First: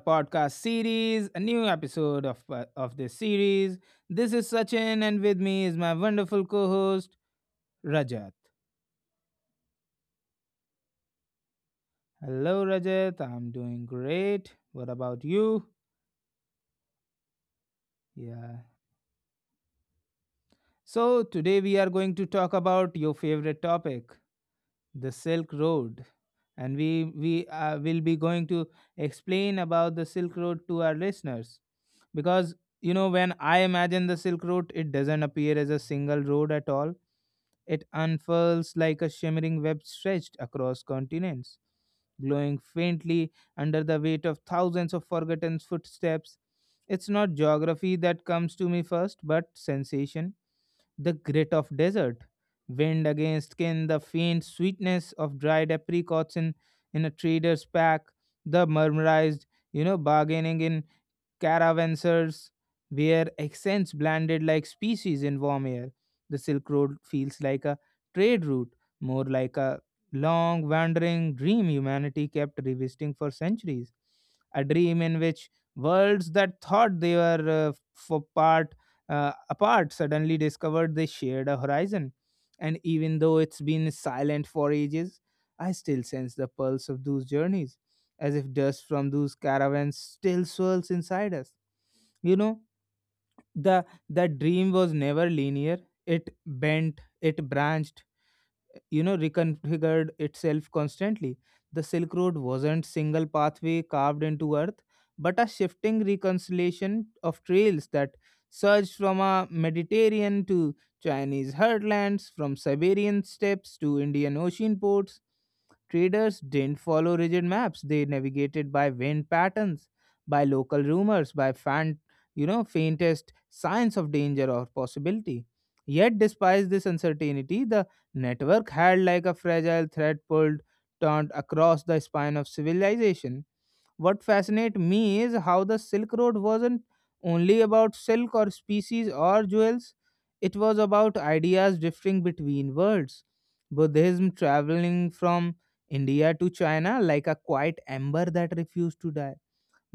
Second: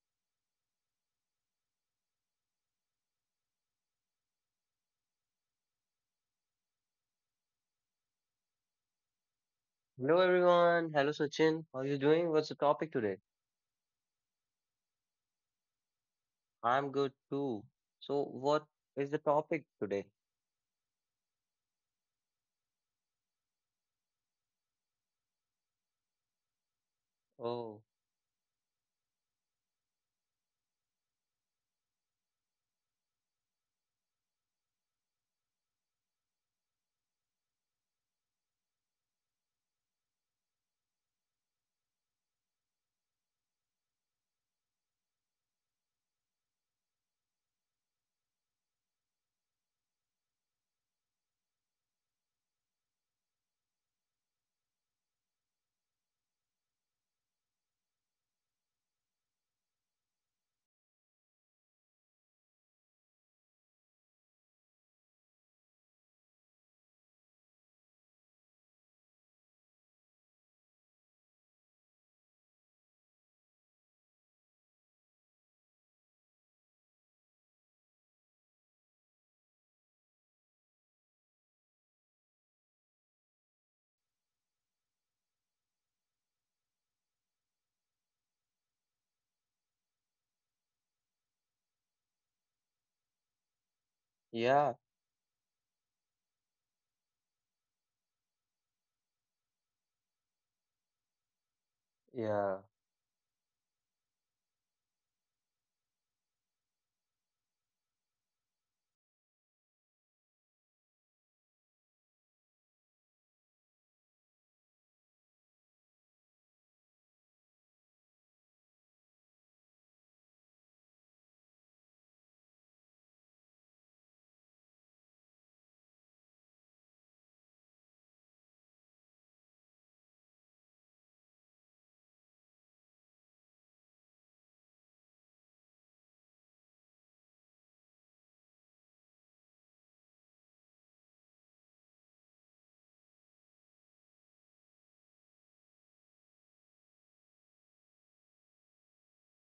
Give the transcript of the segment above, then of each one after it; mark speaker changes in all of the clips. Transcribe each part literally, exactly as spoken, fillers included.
Speaker 1: podcast series, a new episode of, of this series. This is Sachin, and with me is my wonderful co host, Rajat.
Speaker 2: Hello, everyone. Hello, Sachin. How are you doing? What's the
Speaker 1: Hello,
Speaker 2: topic today?
Speaker 1: Rajat. I'm doing great. What about you?
Speaker 2: I'm good too. So
Speaker 1: Yeah.
Speaker 2: what is the topic today?
Speaker 1: So today we are going to talk about your favorite topic, the Silk Road, and we we uh,
Speaker 2: Oh,
Speaker 1: will be going to explain about the Silk Road to our listeners because you know when I imagine the Silk Road, it doesn't appear as a single road at all. It unfurls like a shimmering web stretched across continents, glowing faintly under the weight of thousands of forgotten footsteps. It's not geography that comes to me first, but sensation, the grit of desert wind against skin, the faint sweetness of dried apricots in, in a trader's pack, the murmurized, you know, bargaining in caravansers where accents blended like species in warm air. The Silk Road feels like a trade route, more like a long, wandering dream humanity kept revisiting for centuries. A dream in which worlds that thought they were uh, for part uh, apart suddenly discovered they shared a horizon. And even though it's been silent for ages, I still sense the pulse of those journeys, as if dust from those caravans still swirls inside us. You know, the the dream was
Speaker 2: yeah,
Speaker 1: never linear. It bent, it branched, you know reconfigured itself constantly. The Silk Road
Speaker 2: yeah,
Speaker 1: wasn't single pathway carved into earth, but a shifting reconciliation of trails that surged from a Mediterranean to Chinese heartlands, from Siberian steppes to Indian Ocean ports. Traders didn't follow rigid maps. They navigated by wind patterns, by local rumors, by fan, you know, faintest signs of danger or possibility. Yet, despite this uncertainty, the network had like a fragile thread pulled turned across the spine of civilization. What fascinates me is how the Silk Road wasn't only about silk or species or jewels. It was about ideas drifting between worlds: Buddhism traveling from India to China like a quiet ember that refused to die,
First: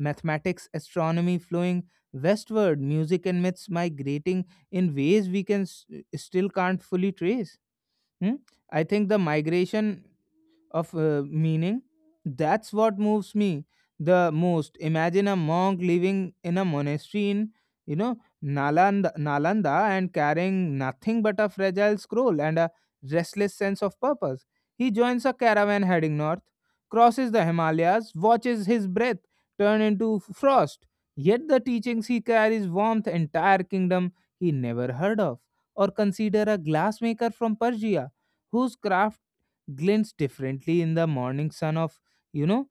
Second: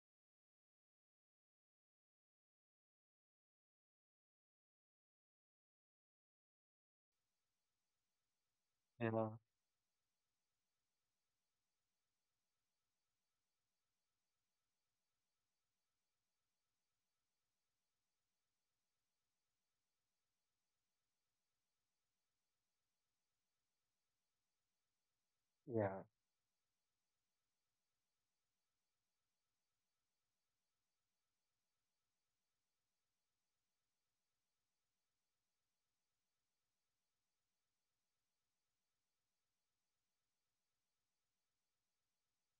Speaker 1: mathematics, astronomy flowing westward, music and myths migrating in ways we can s- still can't fully trace. Hmm? I think the
Speaker 2: yeah,
Speaker 1: migration of uh, meaning. That's what moves me the most. Imagine a monk living in a monastery in, you know, Nalanda, Nalanda and carrying nothing but a fragile scroll and a restless sense of purpose. He joins a caravan
Speaker 2: yeah,
Speaker 1: heading north, crosses the Himalayas, watches his breath turn into frost. Yet the teachings he carries warmth entire kingdom he never heard of. Or consider a glassmaker from Persia whose craft glints differently in the morning sun of, you know,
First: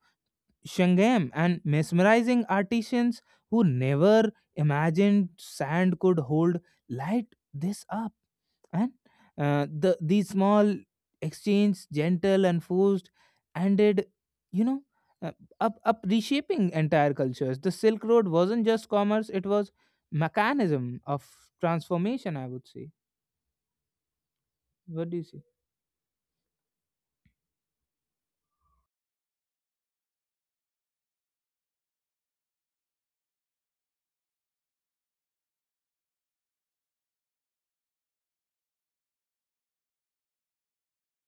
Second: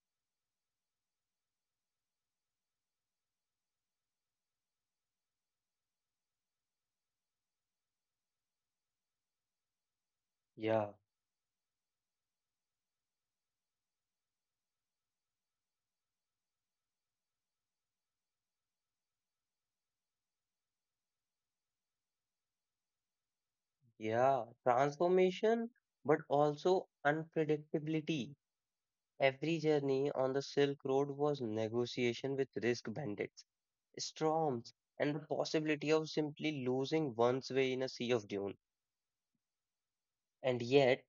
Speaker 1: Shangam and mesmerizing artisans who never imagined sand could hold light this up. And uh, the these small
Speaker 2: yeah,
Speaker 1: exchange, gentle and forced, ended you know, uh, up up reshaping entire cultures. The Silk Road wasn't just commerce; it was mechanism of transformation, I would say.
Speaker 2: yeah.
Speaker 1: What do you say?
Speaker 2: Transformation, but also unpredictability. Every journey on the Silk Road was negotiation with risk bandits, storms, and the possibility of simply losing one's way in a sea of dunes. And yet,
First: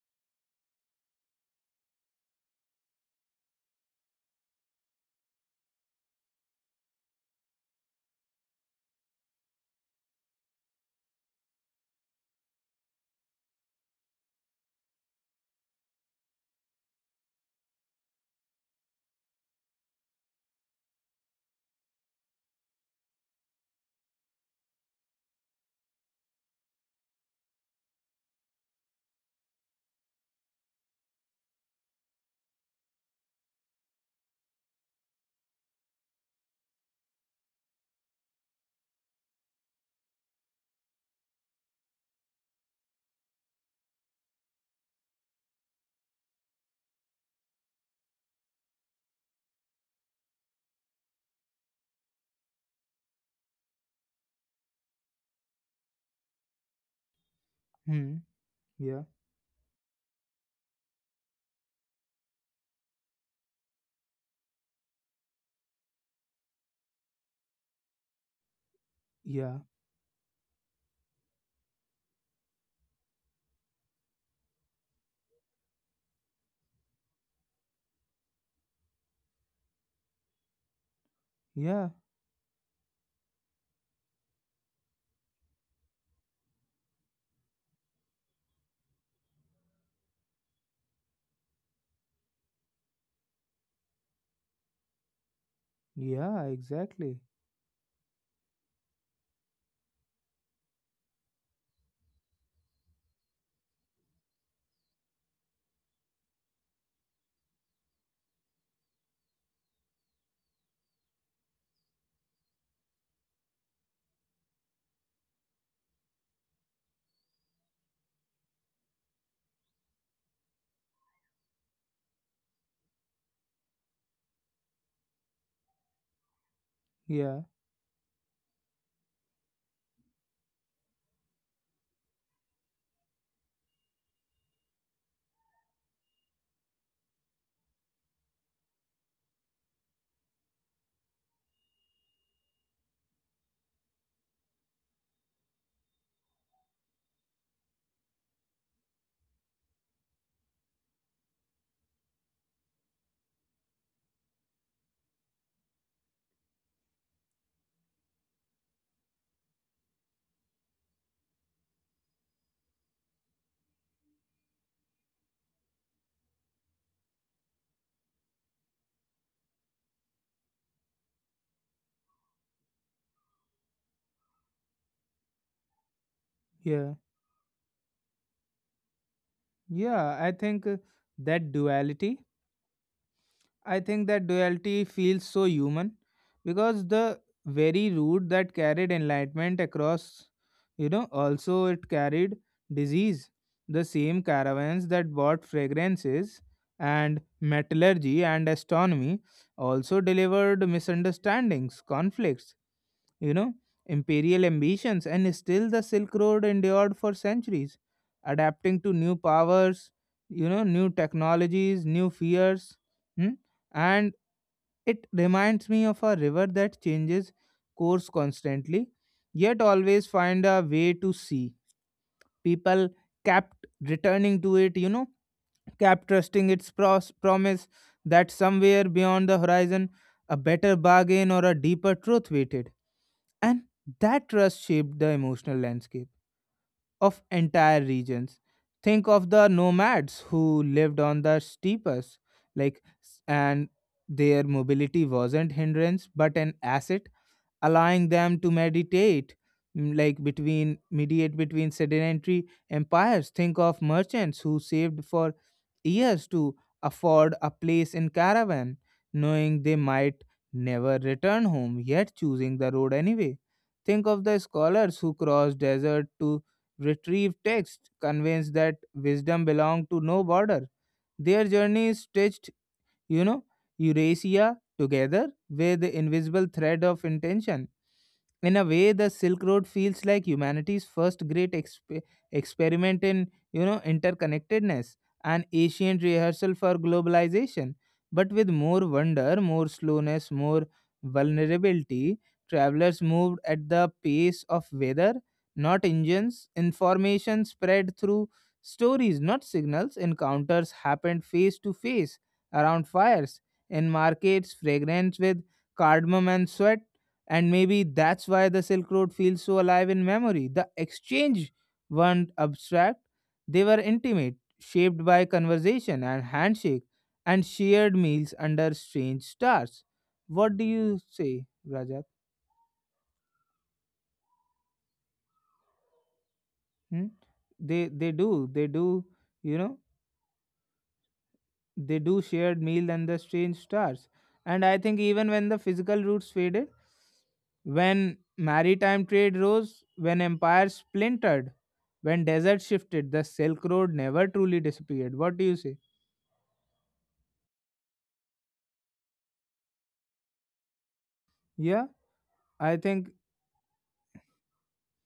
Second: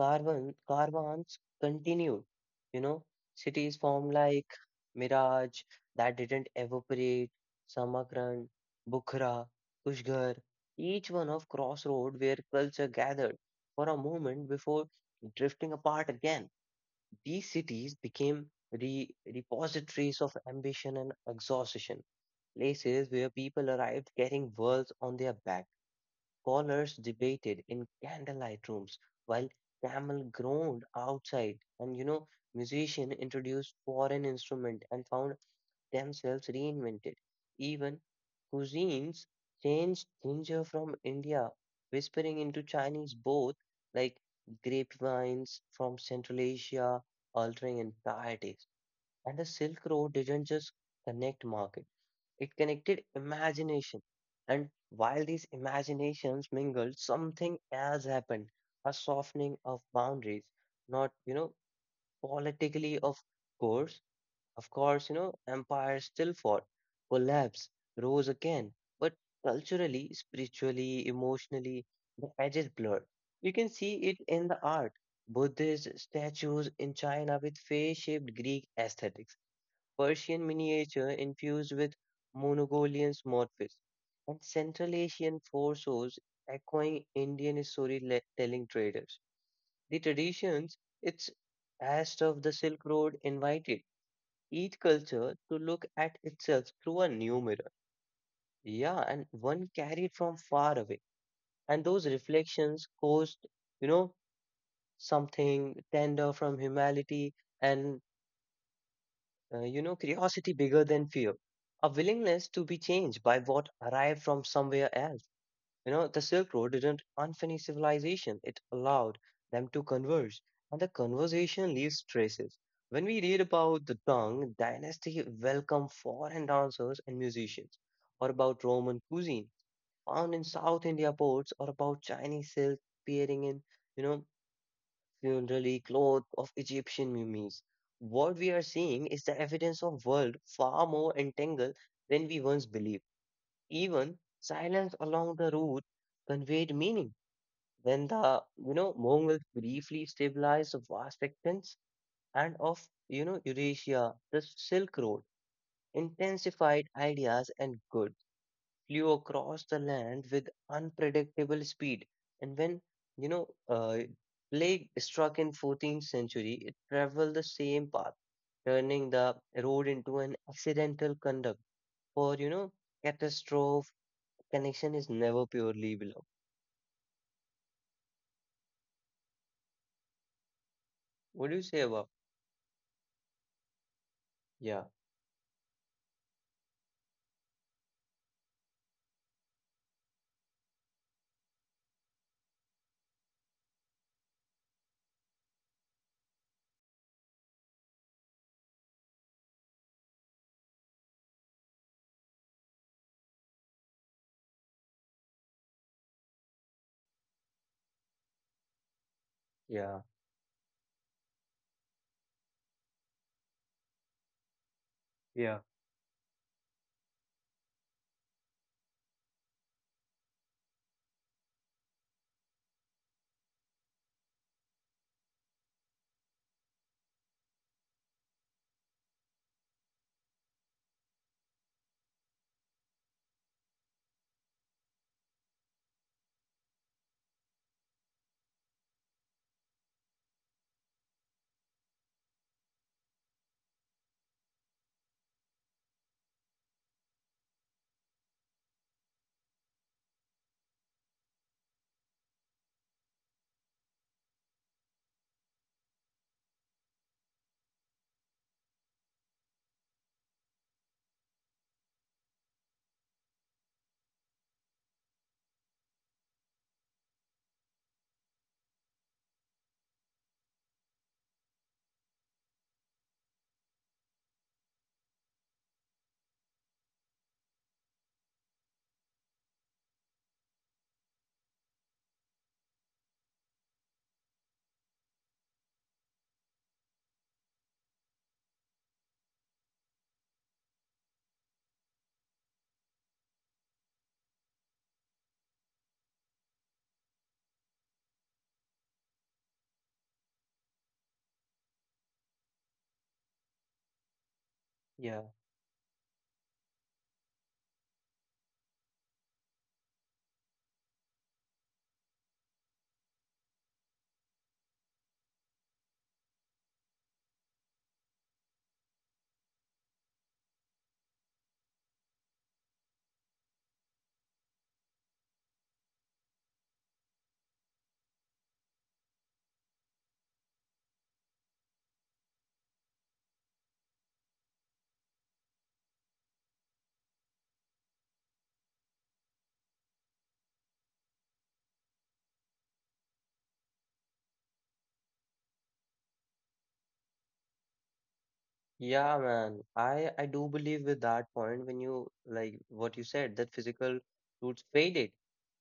Speaker 2: caravan, caravans continued. You know, cities formed like Miraj that didn't evaporate, Samarkand, Bukhara, Kushgar, each one of crossroad where culture gathered for a moment before drifting apart again. These cities became re- repositories of ambition and exhaustion, places where people arrived carrying worlds on their back. Scholars debated in candlelight rooms while camel groaned outside, and you know, musicians introduced foreign instruments and found themselves reinvented. Even cuisines changed ginger from India, whispering into Chinese both like grapevines from Central Asia, altering entire tastes. And the Silk Road didn't just connect markets. It connected imagination. And while these imaginations mingled,
Speaker 1: Hmm.
Speaker 2: something else
Speaker 1: Yeah.
Speaker 2: happened, a softening of boundaries, not, you know, politically, of course. Of course, you know, empire still fought, collapsed, rose again.
Speaker 1: Yeah.
Speaker 2: But culturally, spiritually, emotionally, the edges blurred. You can see it in the art. Buddhist statues in China with face shaped Greek aesthetics, Persian miniature
Speaker 1: Yeah.
Speaker 2: infused with Mongolian motifs, and Central Asian foresaws echoing Indian storytelling traders. The traditions, its as of the Silk Road, invited each culture to
Speaker 1: Yeah,
Speaker 2: look at
Speaker 1: exactly.
Speaker 2: itself through a new mirror. Yeah, and one carried from far away. And those reflections caused, you know, something tender from humanity and uh, you know, curiosity bigger than fear, a willingness to be changed by what arrived from somewhere else. You know, the Silk Road didn't unfinish civilization, it allowed them to converge, and the conversation leaves traces. When we read about the Tang dynasty, welcome foreign
Speaker 1: Yeah,
Speaker 2: dancers and musicians, or about Roman cuisine found in South India ports, or about Chinese silk appearing in, you know, funerary cloth of Egyptian mummies. What we are seeing is the evidence of world far more entangled than we once believed. Even silence along the route conveyed meaning. When the you know Mongols briefly stabilized the vast extents and of you know Eurasia, the Silk Road intensified ideas and good flew across the land with unpredictable speed. And when, you know, uh, plague struck in fourteenth century, it traveled the same path, turning the road into an accidental conduct. For, you know, catastrophe, connection is never purely below.
Speaker 1: yeah, yeah. I think uh, that
Speaker 2: What do you say
Speaker 1: duality,
Speaker 2: about?
Speaker 1: I think that duality
Speaker 2: Yeah,
Speaker 1: feels so human because the very root that carried enlightenment across, you know, also it carried disease. The same caravans that bought fragrances and metallurgy and astronomy also delivered misunderstandings, conflicts, you know, imperial ambitions. And still the Silk Road endured for centuries, adapting to new powers,
Speaker 2: yeah,
Speaker 1: you know, new technologies, new fears. hmm? And it
Speaker 2: yeah,
Speaker 1: reminds me of a river that changes course constantly, yet always find a way to sea. People kept returning to it, you know kept trusting its pros- promise that somewhere beyond the horizon a better bargain or a deeper truth waited. And that trust shaped the emotional landscape of entire regions. Think of the nomads who lived on the steppes, like, and their mobility wasn't hindrance but an asset, allowing them to meditate mm, like between mediate between sedentary empires. Think of merchants who saved for years to afford a place in caravan, knowing they might never return home yet choosing the road anyway. Think of the scholars who crossed desert to retrieve text convinced that wisdom belonged to no border. Their journeys stretched, you know, Eurasia together with the invisible thread of intention. In a way, the Silk Road feels like humanity's first great exp- experiment in, you know, interconnectedness, an ancient rehearsal for globalization, but with more wonder, more slowness, more vulnerability. Travelers moved at the pace of weather, not engines. Information spread through stories, not signals. Encounters happened face to face around fires in markets,
Speaker 2: yeah.
Speaker 1: fragrance with cardamom and sweat. And maybe that's why the Silk Road feels so alive in memory. The exchange weren't abstract, they were intimate, shaped by conversation and handshake, and shared meals under strange stars. What do you say, Rajat? Hmm? They they do they do you know they do shared meal under strange stars, and I think even when the physical roots faded, when maritime trade rose, when empires splintered, when deserts shifted, the Silk Road never truly disappeared. What do you say?
Speaker 2: Yeah, man. I I do believe with that point when you
Speaker 1: Yeah,
Speaker 2: like what you
Speaker 1: I
Speaker 2: said that
Speaker 1: think,
Speaker 2: physical roots faded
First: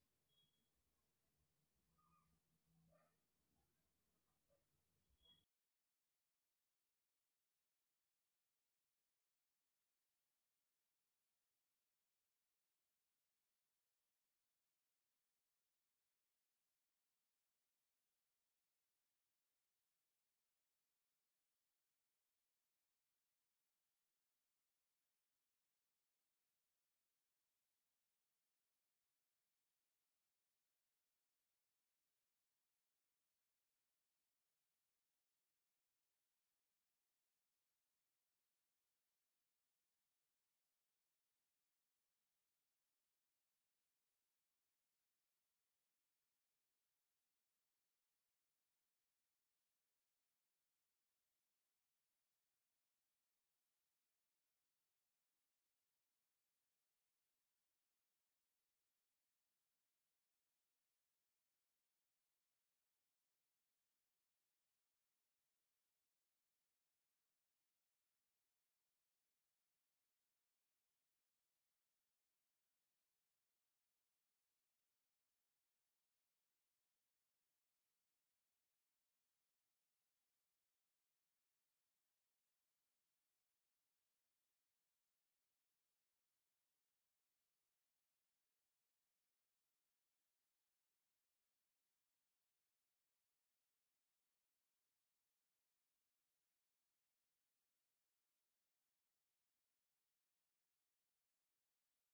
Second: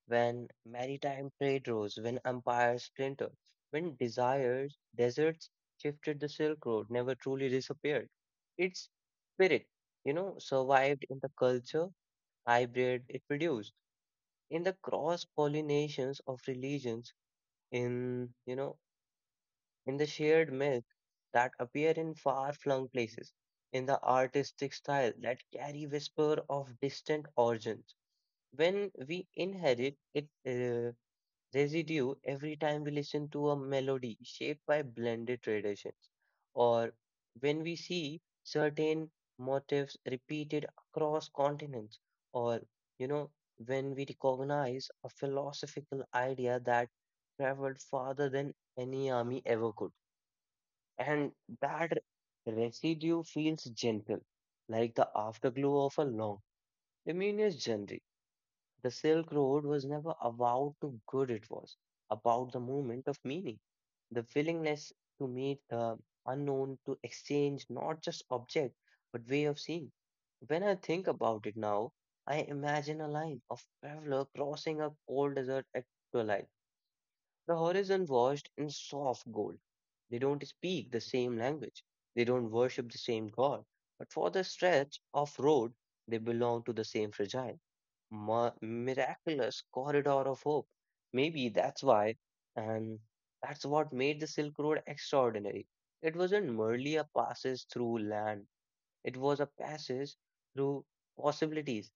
Speaker 2: when maritime trade rose, when empires splintered, when desires deserts shifted, the Silk Road never truly disappeared. Its spirit, you know, survived in the culture, hybrid it produced, in the cross pollinations of religions, in you know in the shared myths that appear in far-flung places, in the artistic style that carry whisper of distant origins. When we inherit it uh, residue every time we listen to a melody shaped by blended traditions, or when we see certain motifs repeated across continents, or you know, when we recognize a philosophical idea that traveled farther than any army ever could, and that residue feels gentle, like the afterglow of a long, luminous journey. The Silk Road was never about the good it was, about the moment of meaning, the willingness to meet the unknown, to exchange not just object, but way of seeing. When I think about it now, I imagine a line of traveler crossing a cold desert at twilight, the horizon washed in soft gold. They don't speak the same language. They don't worship the same God. But for the stretch of road, they belong to the same fragile, mi- miraculous corridor of hope. Maybe that's why, and that's what made the Silk Road extraordinary. It wasn't merely a passage through land, it was a passage through possibilities,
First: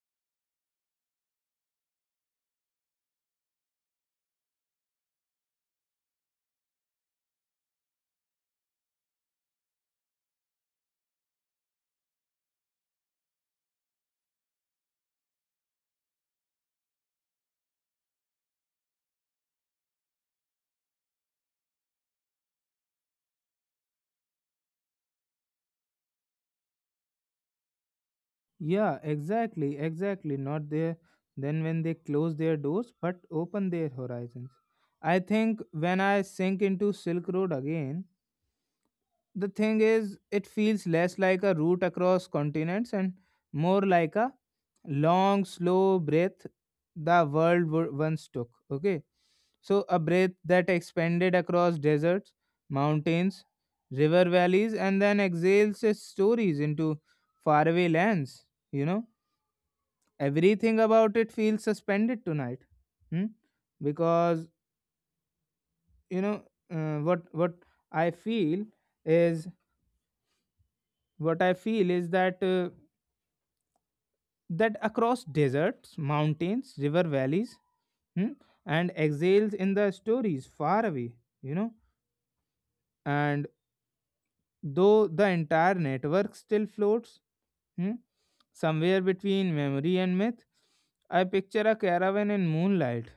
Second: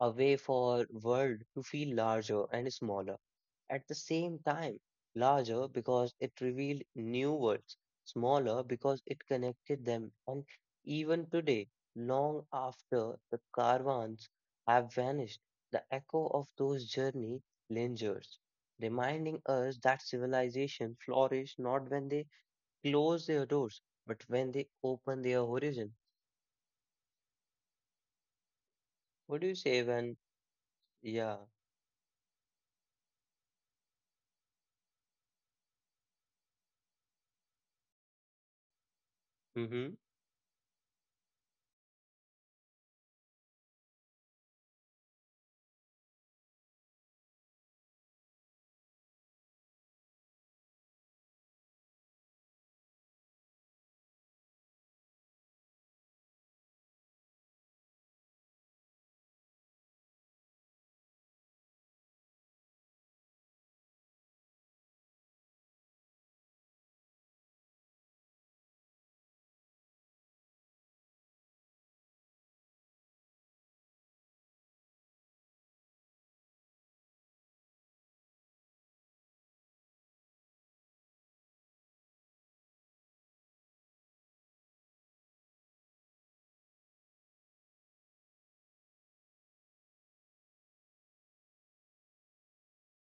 Speaker 2: a way for world to feel larger and smaller at the same time, larger because it revealed new worlds, smaller because it connected them. And even today, long after the caravans have vanished, the echo of those journeys lingers, reminding us that civilization flourish not when they close their doors but when they open their horizon.
Speaker 1: yeah,
Speaker 2: What do you
Speaker 1: exactly,
Speaker 2: say when?
Speaker 1: exactly. Not there,
Speaker 2: Yeah.
Speaker 1: then when they close their doors but open their horizons. I think when I sink into Silk Road again, the thing
Speaker 2: Mm-hmm.
Speaker 1: is, it feels less like a route across continents and more like a long slow breath the world wo- once took. Okay, so a breath that expanded across deserts, mountains, river valleys, and then exhales its stories into faraway lands. you know Everything about it feels suspended tonight. hmm? Because you know uh, what what I feel is what I feel is that uh, that across deserts, mountains, river valleys, hmm, and exiles in the stories far away, you know. And though the entire network still floats, hmm, somewhere between memory and myth, I picture a caravan in moonlight,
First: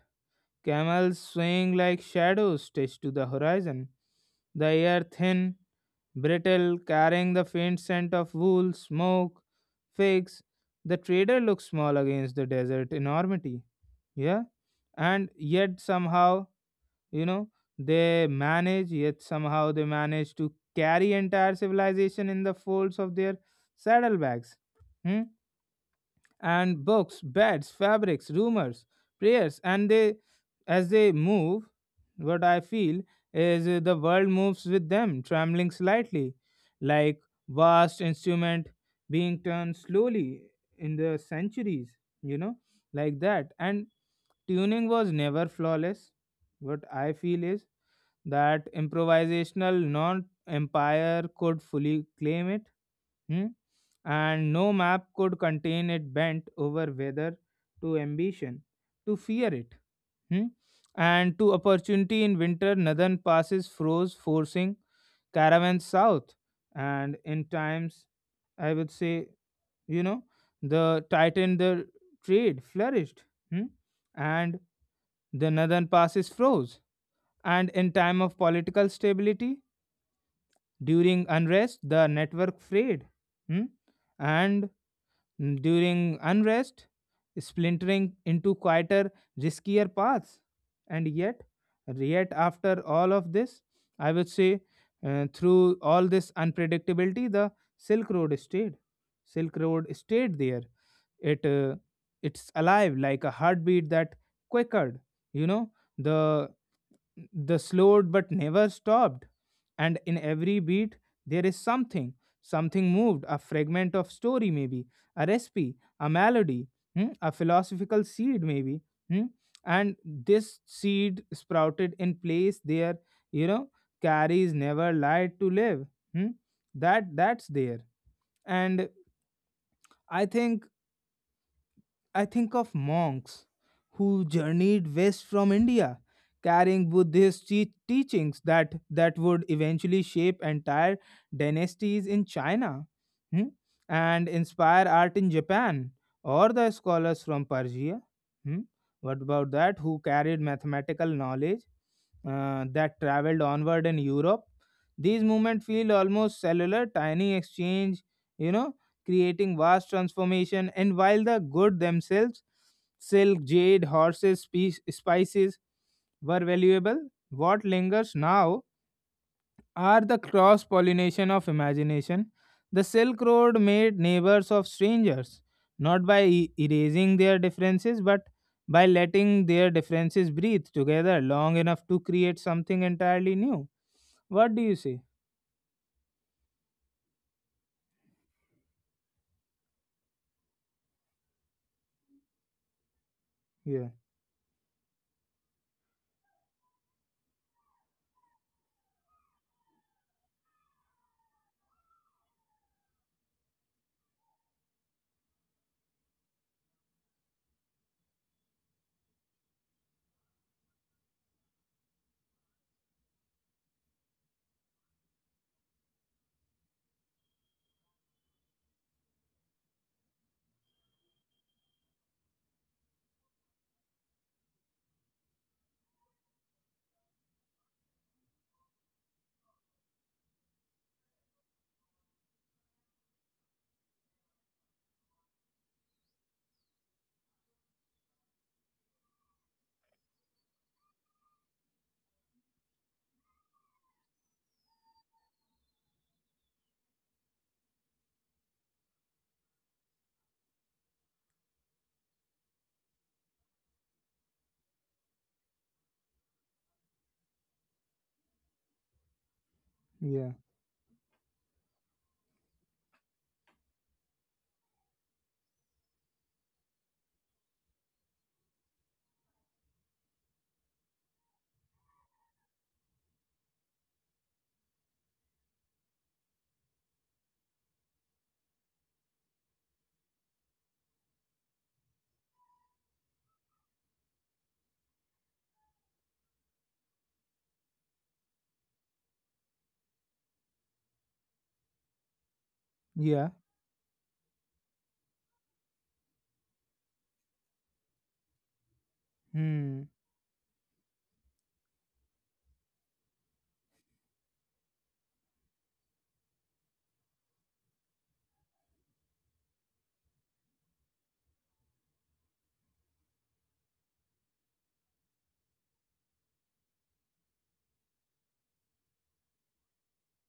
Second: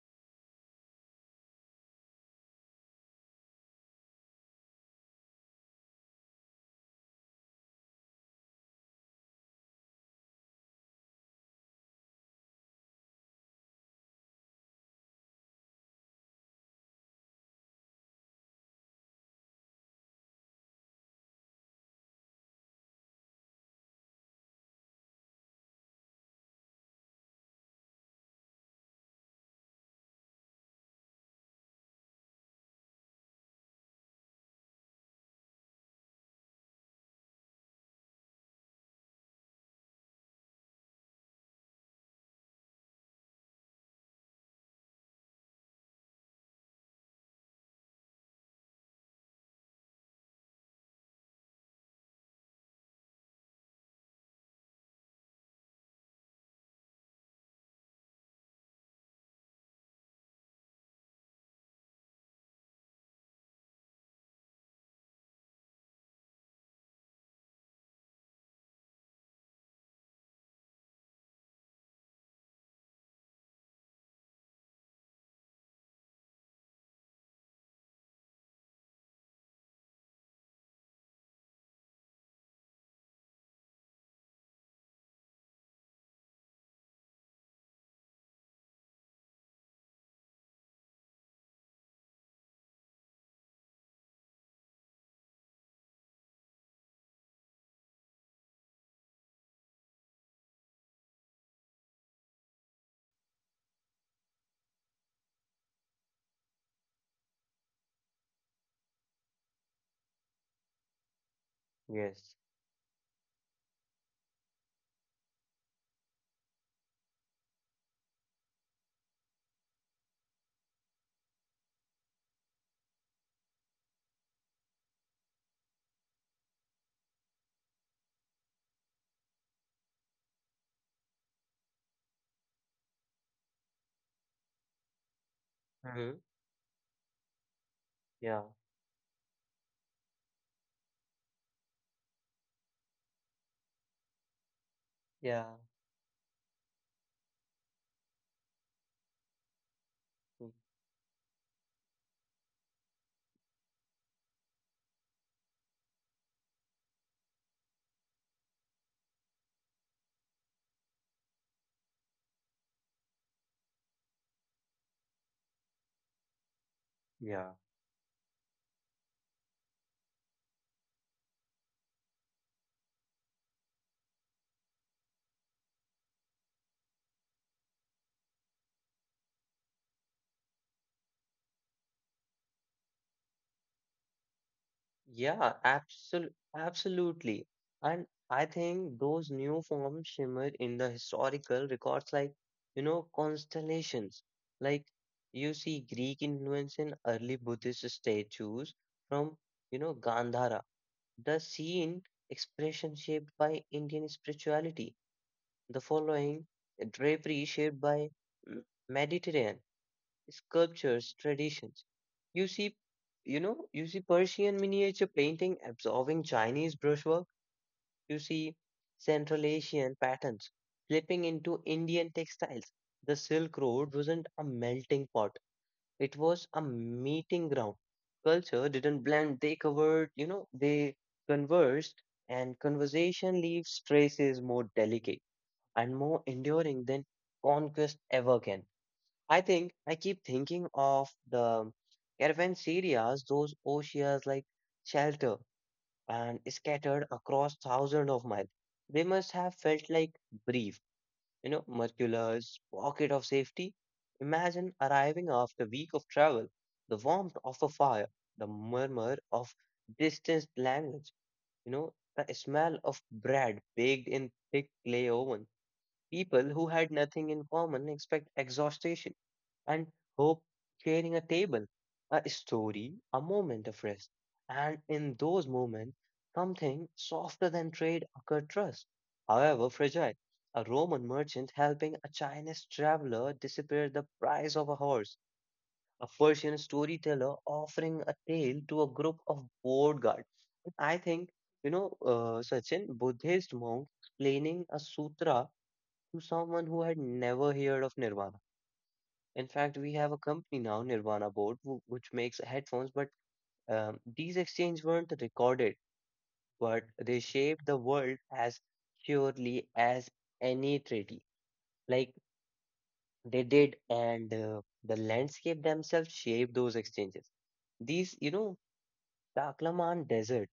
Speaker 1: camels swaying like shadows stitched to the horizon, the air thin, brittle, carrying the faint scent of wool, smoke, figs. The trader looks small against the desert enormity. Yeah, and yet somehow you know they manage yet somehow they manage to carry entire civilization in the folds of their saddlebags. hmm? And books, beds, fabrics, rumors, prayers, and they, as they move, what I feel is uh, the world moves with them, trembling slightly, like vast instrument being turned slowly in the centuries, you know, like that. And tuning was never flawless. What I feel is that improvisational non empire could fully claim it. Hmm? And no map could contain it, bent over whether to ambition, to fear it, hmm? and to opportunity. In winter, northern passes froze, forcing caravans south. And in times, I would say, you know, the tightened the trade flourished, hmm? and the northern passes froze. And in time of political stability, during unrest, the network frayed. hmm? And Mm, During unrest, splintering into quieter, riskier paths. And yet, yet after all of this, I would say, uh, through all this unpredictability, the Silk Road stayed. Silk Road stayed there. It uh, it's alive like a heartbeat that quickered. You know the the slowed but never stopped, and in every beat there is something
Speaker 2: Yes.
Speaker 1: something moved, a fragment of story maybe, a recipe, a melody, hmm, a philosophical seed maybe, hmm, and this seed sprouted in place there, you know carries never lied to live, hmm, that that's there. And i think I think of monks who journeyed west from India, carrying Buddhist te- teachings
Speaker 2: Yeah,
Speaker 1: that, that would eventually shape entire dynasties in China, hmm, and inspire art in
Speaker 2: yeah.
Speaker 1: Japan, or the scholars from Persia. Hmm. What about that? Who carried
Speaker 2: Mm.
Speaker 1: mathematical knowledge uh, that traveled onward in Europe? These movements feel almost cellular, tiny exchange, you know, creating vast transformation. And while the goods themselves, silk, jade, horses, spe- spices, were valuable,
Speaker 2: Yeah.
Speaker 1: what lingers now are the cross pollination of imagination. The Silk Road made neighbors of strangers, not by e- erasing their differences, but by letting their differences breathe together long enough to create something entirely new. What do you say?
Speaker 2: Yeah, absol absolutely. And I think those new forms shimmer in the historical records, like, you know,
Speaker 1: Yeah,
Speaker 2: constellations. Like, you see Greek influence in early Buddhist statues from, you know, Gandhara. The scene expression shaped by Indian spirituality, the following drapery shaped by mm, Mediterranean sculptures, traditions. You see, you know, you see Persian miniature painting absorbing Chinese brushwork. You see Central Asian patterns slipping into Indian textiles. The Silk Road wasn't a melting pot, it was a meeting ground. Culture didn't blend, they covered, you know, they conversed, and conversation leaves traces more delicate and more enduring than conquest ever can. I think I keep thinking of the caravanseras, those oases like shelter and scattered across thousands of miles. They must have felt like brief, you know, miraculous pocket of safety. Imagine arriving after a week of travel, the warmth of a fire, the murmur of
Speaker 1: yeah,
Speaker 2: distant language, you know, the smell of bread baked in thick clay ovens. People who had nothing in common expect exhaustion and hope, sharing a table, a story, a moment of rest. And in those moments, something softer than trade occurred trust, however fragile. A Roman merchant helping a Chinese traveler disappear the price of a horse, a Persian storyteller offering a tale to a group of bored guards. I think, you know, uh, Sachin,
Speaker 1: yeah,
Speaker 2: Buddhist monks explaining a sutra to someone who had never heard of Nirvana. In fact,
Speaker 1: hmm,
Speaker 2: we have a company now, Nirvana Board, wh- which makes headphones, but um, these exchanges weren't recorded, but they shaped the world as surely as any treaty. Like they did, and uh, the landscape themselves shaped those exchanges. These, you know, Taklaman Desert,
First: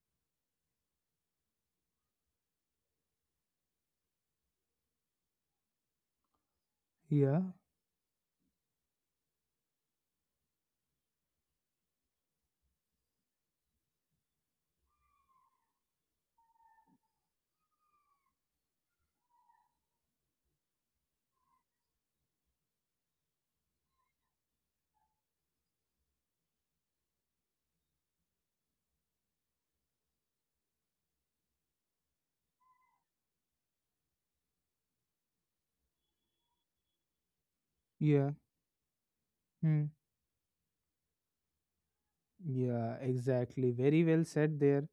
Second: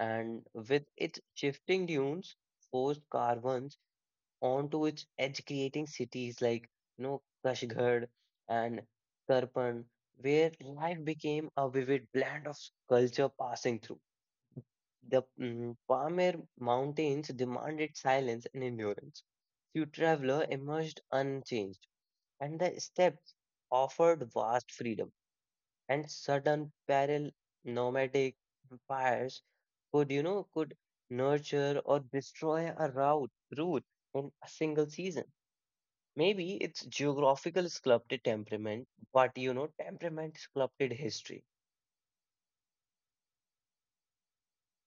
Speaker 2: and with its shifting dunes, forced caravans onto its edge, creating cities like you know,
Speaker 1: yeah,
Speaker 2: Kashgarh and Karpan, where life became a vivid blend of culture passing through. The mm, Pamir mountains demanded silence and endurance. Few traveler emerged unchanged, and the steppes offered vast freedom. And sudden peril. Nomadic empires could, you know, could nurture or destroy a route, route in a single season. Maybe it's geographical sculpted
Speaker 1: yeah,
Speaker 2: temperament, but you know,
Speaker 1: hmm.
Speaker 2: temperament sculpted history.
Speaker 1: Yeah, exactly. Very well said there,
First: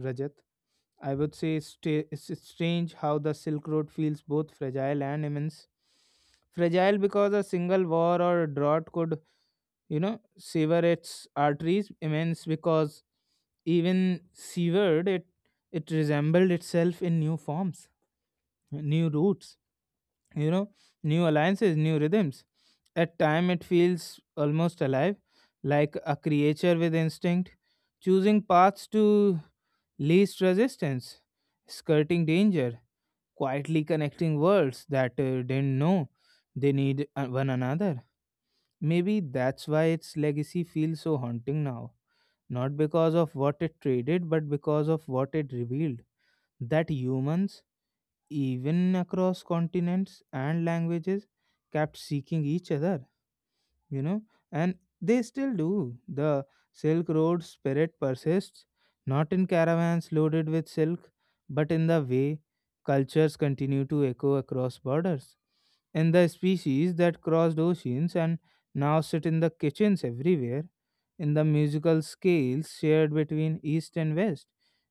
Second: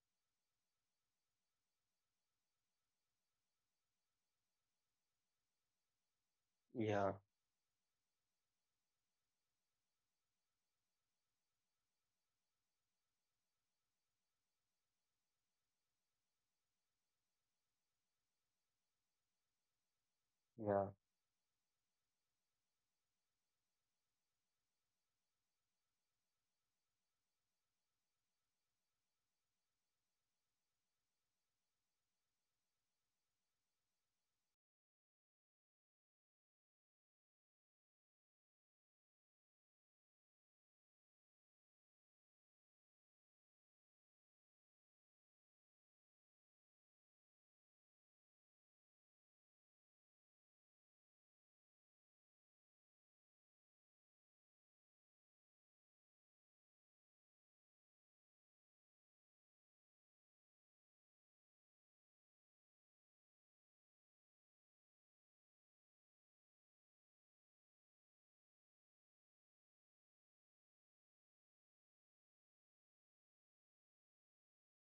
Speaker 1: Rajat. I would say it's sta- it's it's strange how the Silk Road feels both fragile and immense. Fragile
Speaker 2: Yeah,
Speaker 1: because a single war or drought could, you know, sever its arteries. Immense because even severed, it it resembled itself in new forms, new roots, you know
Speaker 2: yeah,
Speaker 1: new alliances, new rhythms. At time it feels almost alive, like a creature with instinct choosing paths to least resistance, skirting danger, quietly connecting worlds that uh, didn't know they need uh, one another. Maybe that's why its legacy feels so haunting now, not because of what it traded but because of what it revealed, that humans, even across continents and languages, kept seeking each other you know and they still do. The Silk Road spirit persists, not in caravans loaded with silk but in the way cultures continue to echo across borders, in the species that crossed oceans and now sit in the kitchens everywhere, in the musical scales shared between east and west,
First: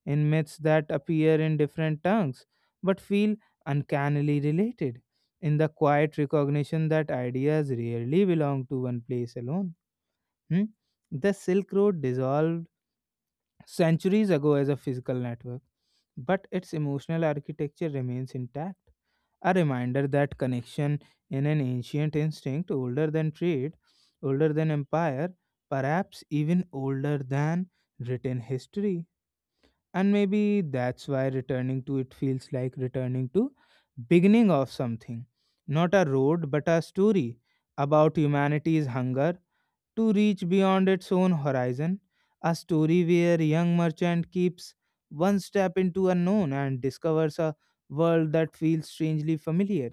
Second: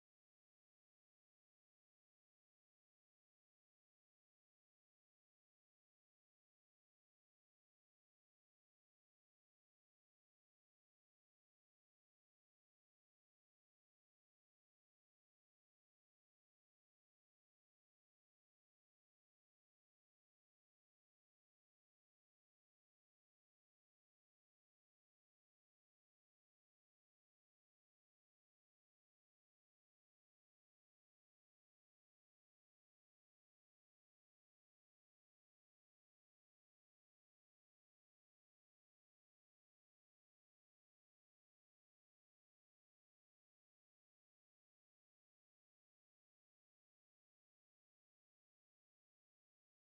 Speaker 1: in myths that appear in different tongues but feel uncannily related, in the quiet recognition that ideas rarely belong to one place alone. Hmm? The Silk Road dissolved centuries ago as a physical network, but its emotional architecture remains intact. A reminder that connection in an ancient instinct older than trade, older than empire, perhaps even older than written history. And maybe that's why returning to it feels like returning to beginning of something, not a road but a story about humanity's hunger to reach beyond its own horizon, a story where a young merchant keeps one step into unknown and discovers a world that feels strangely familiar,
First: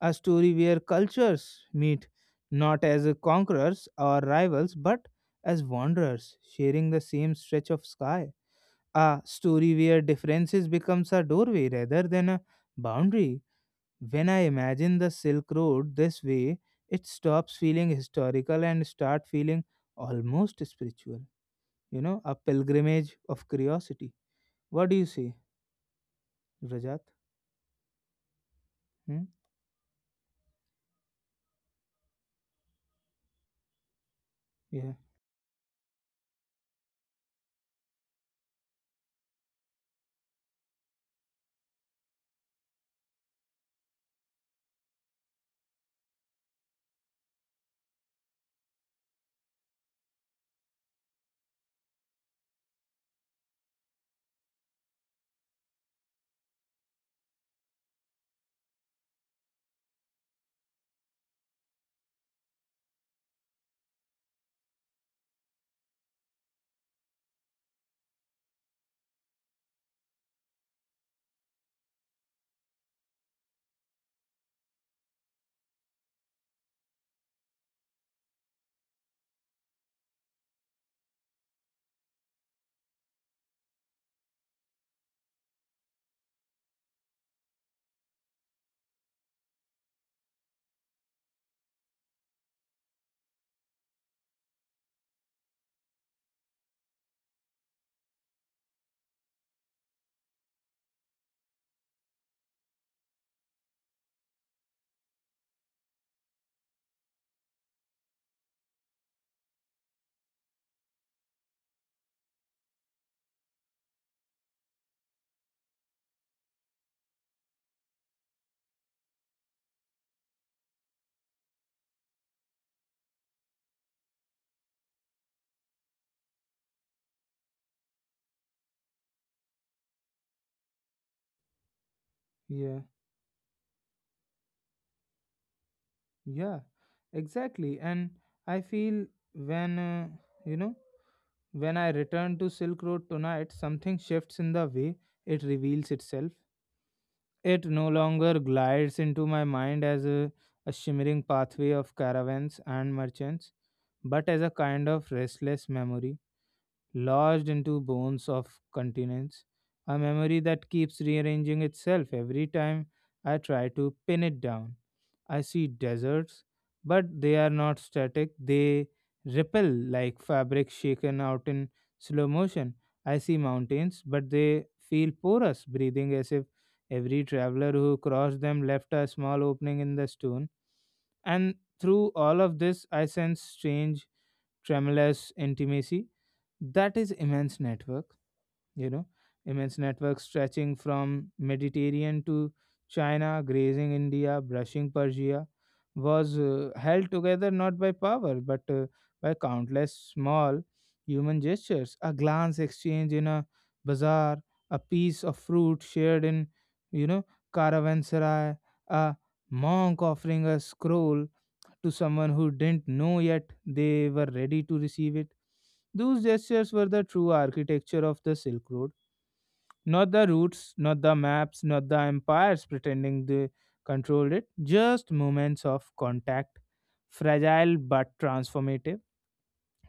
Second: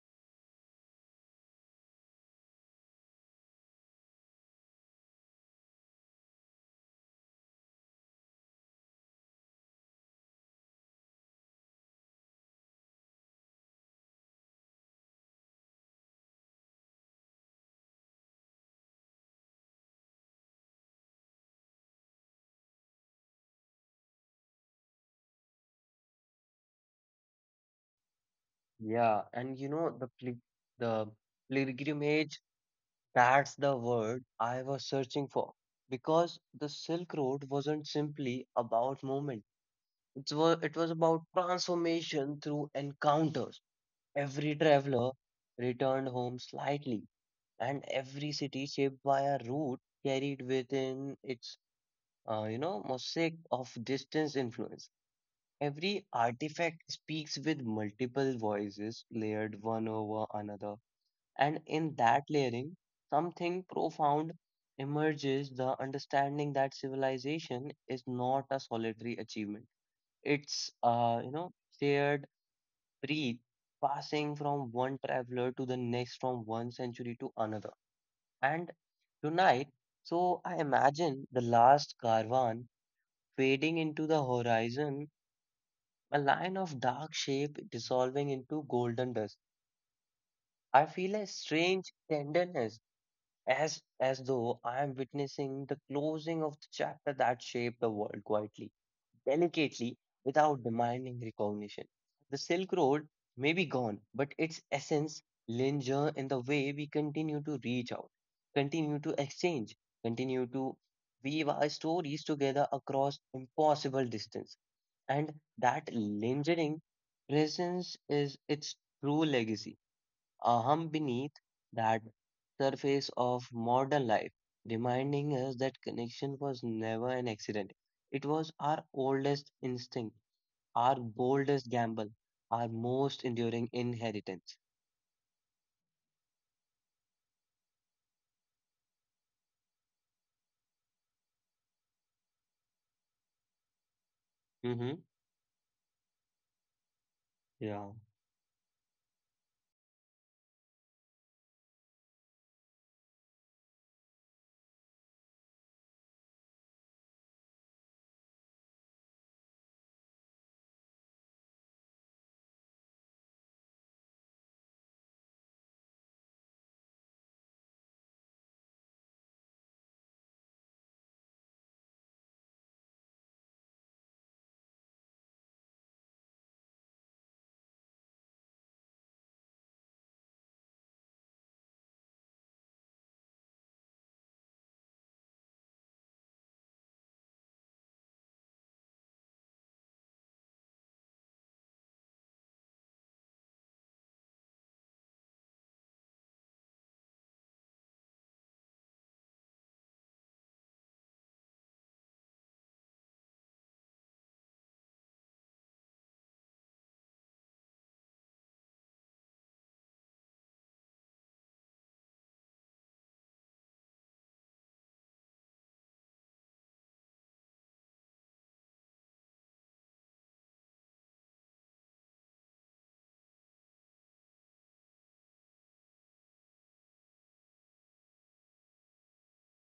Speaker 1: a story where cultures meet not as conquerors or rivals but as wanderers sharing the same stretch of sky, a story where differences becomes a doorway rather than a boundary. When I imagine the Silk Road this way, it stops feeling historical and start feeling almost spiritual. You know, a pilgrimage of curiosity. What do you say, Rajat?
Speaker 2: yeah.
Speaker 1: Hmm?
Speaker 2: And you know the pli the pilgrimage, that's the word I was
Speaker 1: Yeah,
Speaker 2: searching for. Because the Silk Road wasn't simply about movement. It was it was about transformation through encounters. Every traveler returned home slightly, and every city shaped by a route carried within its uh, you know, mosaic of distance influence. Every artifact speaks with multiple voices layered one over another, and in that layering, something profound emerges the understanding that civilization is not a solitary achievement. It's, uh, you know, shared breath passing from one traveler to the next, from one century to another. And tonight, so I imagine the last caravan fading into the horizon, a line of dark shape dissolving into golden dust. I feel a strange tenderness, as as though I am witnessing the closing of the chapter that shaped the world quietly, delicately, without demanding recognition. The Silk Road may be gone, but its essence linger in the way we continue to reach out, continue to exchange, continue to weave our stories together across impossible distance. And that lingering presence is its true legacy, a hum beneath that surface of modern life, reminding us that connection was never an accident. It was our oldest instinct, our boldest gamble,
Speaker 1: yeah,
Speaker 2: our most enduring inheritance.
Speaker 1: yeah, exactly. And I feel when uh, you know when I return to Silk Road tonight, something shifts in the way
Speaker 2: Mm-hmm.
Speaker 1: it reveals itself. It no
Speaker 2: Yeah,
Speaker 1: longer glides into my mind as a, a shimmering pathway of caravans and merchants, but as a kind of restless memory lodged into bones of continents, a memory that keeps rearranging itself every time I try to pin it down. I see deserts, but they are not static. They ripple like fabric shaken out in slow motion. I see mountains, but they feel porous, breathing as if every traveler who crossed them left a small opening in the stone. And through all of this, I sense strange, tremulous intimacy. That is immense network you know immense networks stretching from Mediterranean to China, grazing India, brushing Persia, was uh, held together not by power but uh, by countless small human gestures: a glance exchange in a bazaar, a piece of fruit shared in you know caravanserai, a monk offering a scroll to someone who didn't know yet they were ready to receive it. Those gestures were the true architecture of the Silk Road, not the routes, not the maps, not the empires pretending they controlled it, just moments of contact, fragile but transformative.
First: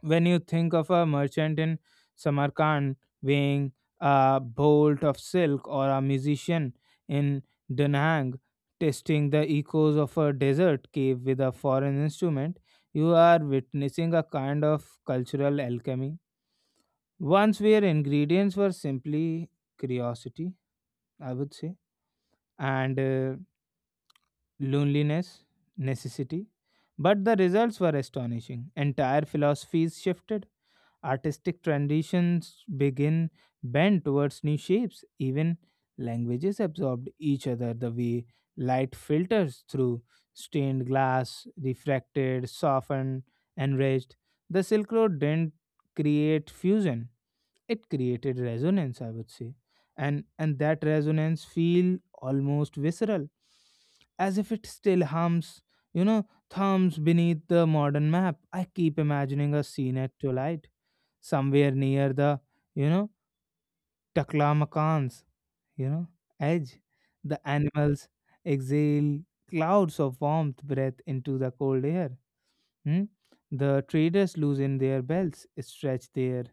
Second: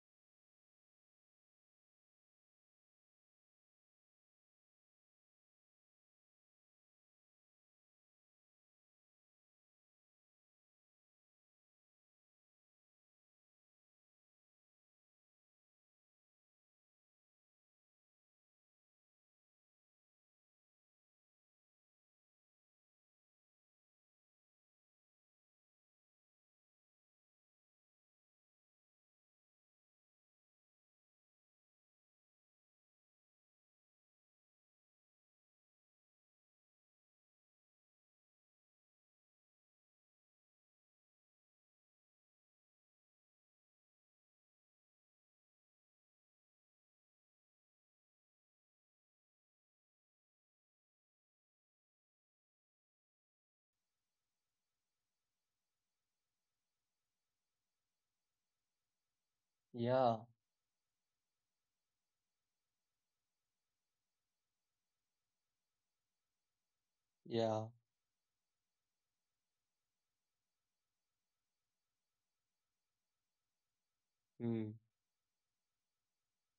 Speaker 1: When you think of a merchant in Samarkand weighing a bolt of silk, or a musician in Danang testing the echoes of a desert cave with a foreign instrument, you are witnessing a kind of cultural alchemy. Once where ingredients were simply curiosity, I would say, and uh, loneliness, necessity. But the results were astonishing. Entire philosophies shifted, artistic traditions begin bent towards new shapes, even languages absorbed each other the way light filters through stained glass, refracted, softened, enriched. The Silk Road didn't create fusion, it created resonance, I would say. And and that resonance feel almost visceral, as if it still hums you know thumbs beneath the modern map. I keep imagining a scene
Speaker 2: yeah,
Speaker 1: at twilight somewhere near the you know Taklamakan's you know edge. The
Speaker 2: yeah.
Speaker 1: animals exhale clouds of warmth breath into the cold air. Hmm? The traders
Speaker 2: Mm.
Speaker 1: loosen their belts, stretch their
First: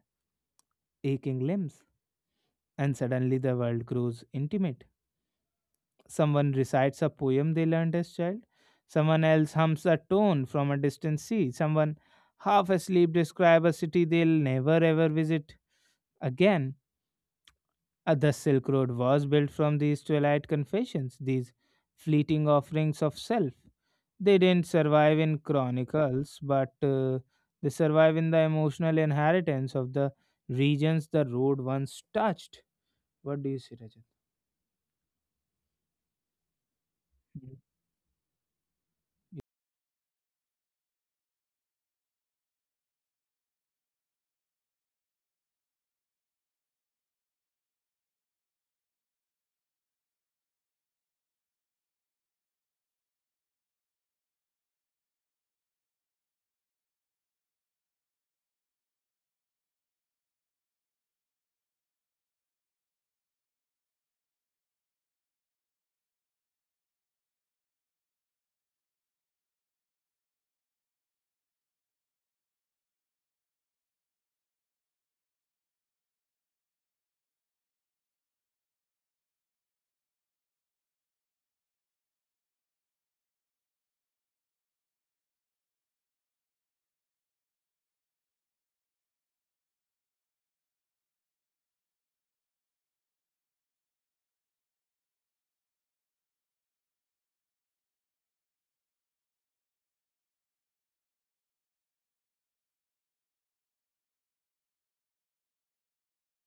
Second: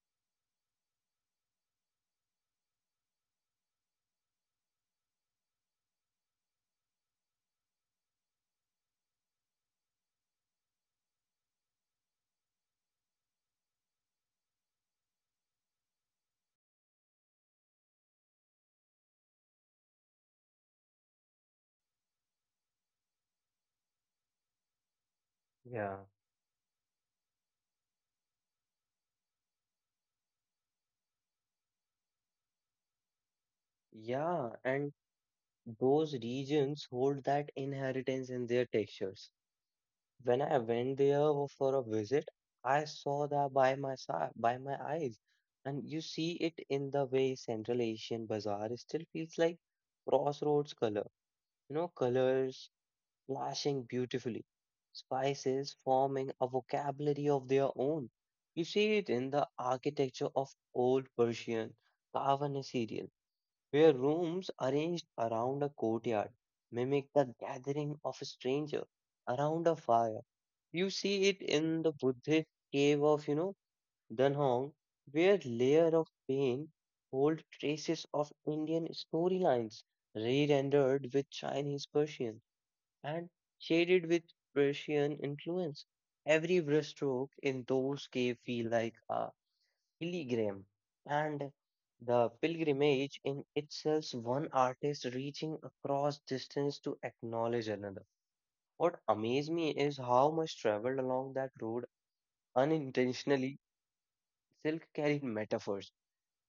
Speaker 1: aching limbs, and suddenly the world grows intimate. Someone recites a poem they learned as child, someone else hums a tone from a distant sea, someone half asleep describes a city they'll never ever visit again. Uh, The Silk Road was built from these twilight confessions, these fleeting offerings of self. They didn't survive in
Speaker 2: Yeah,
Speaker 1: chronicles, but uh, they survive in the emotional inheritance of the regions the road once touched. What do you say, Rajat?
Speaker 2: yeah, and those regions hold that inheritance in their textures. When I went there for a visit, I saw that by my side, by my eyes, and you see it in the way Central Asian Bazaar still feels like crossroads color. You know, colors flashing beautifully, spices forming a vocabulary of their own. You see it in the architecture of old Persian Kavan serial, where rooms arranged around a courtyard mimic the gathering of a stranger around a fire. You see it in the Buddhist cave of, you know, Dunhuang, where layer of pain hold traces of Indian storylines, re-rendered with Chinese Persian and shaded with Persian influence. Every brushstroke in those caves feel like a pilgrim, and the pilgrimage in itself one artist reaching across distance to acknowledge another. What amazed me is how much traveled along that road Unintentionally, silk carried metaphors,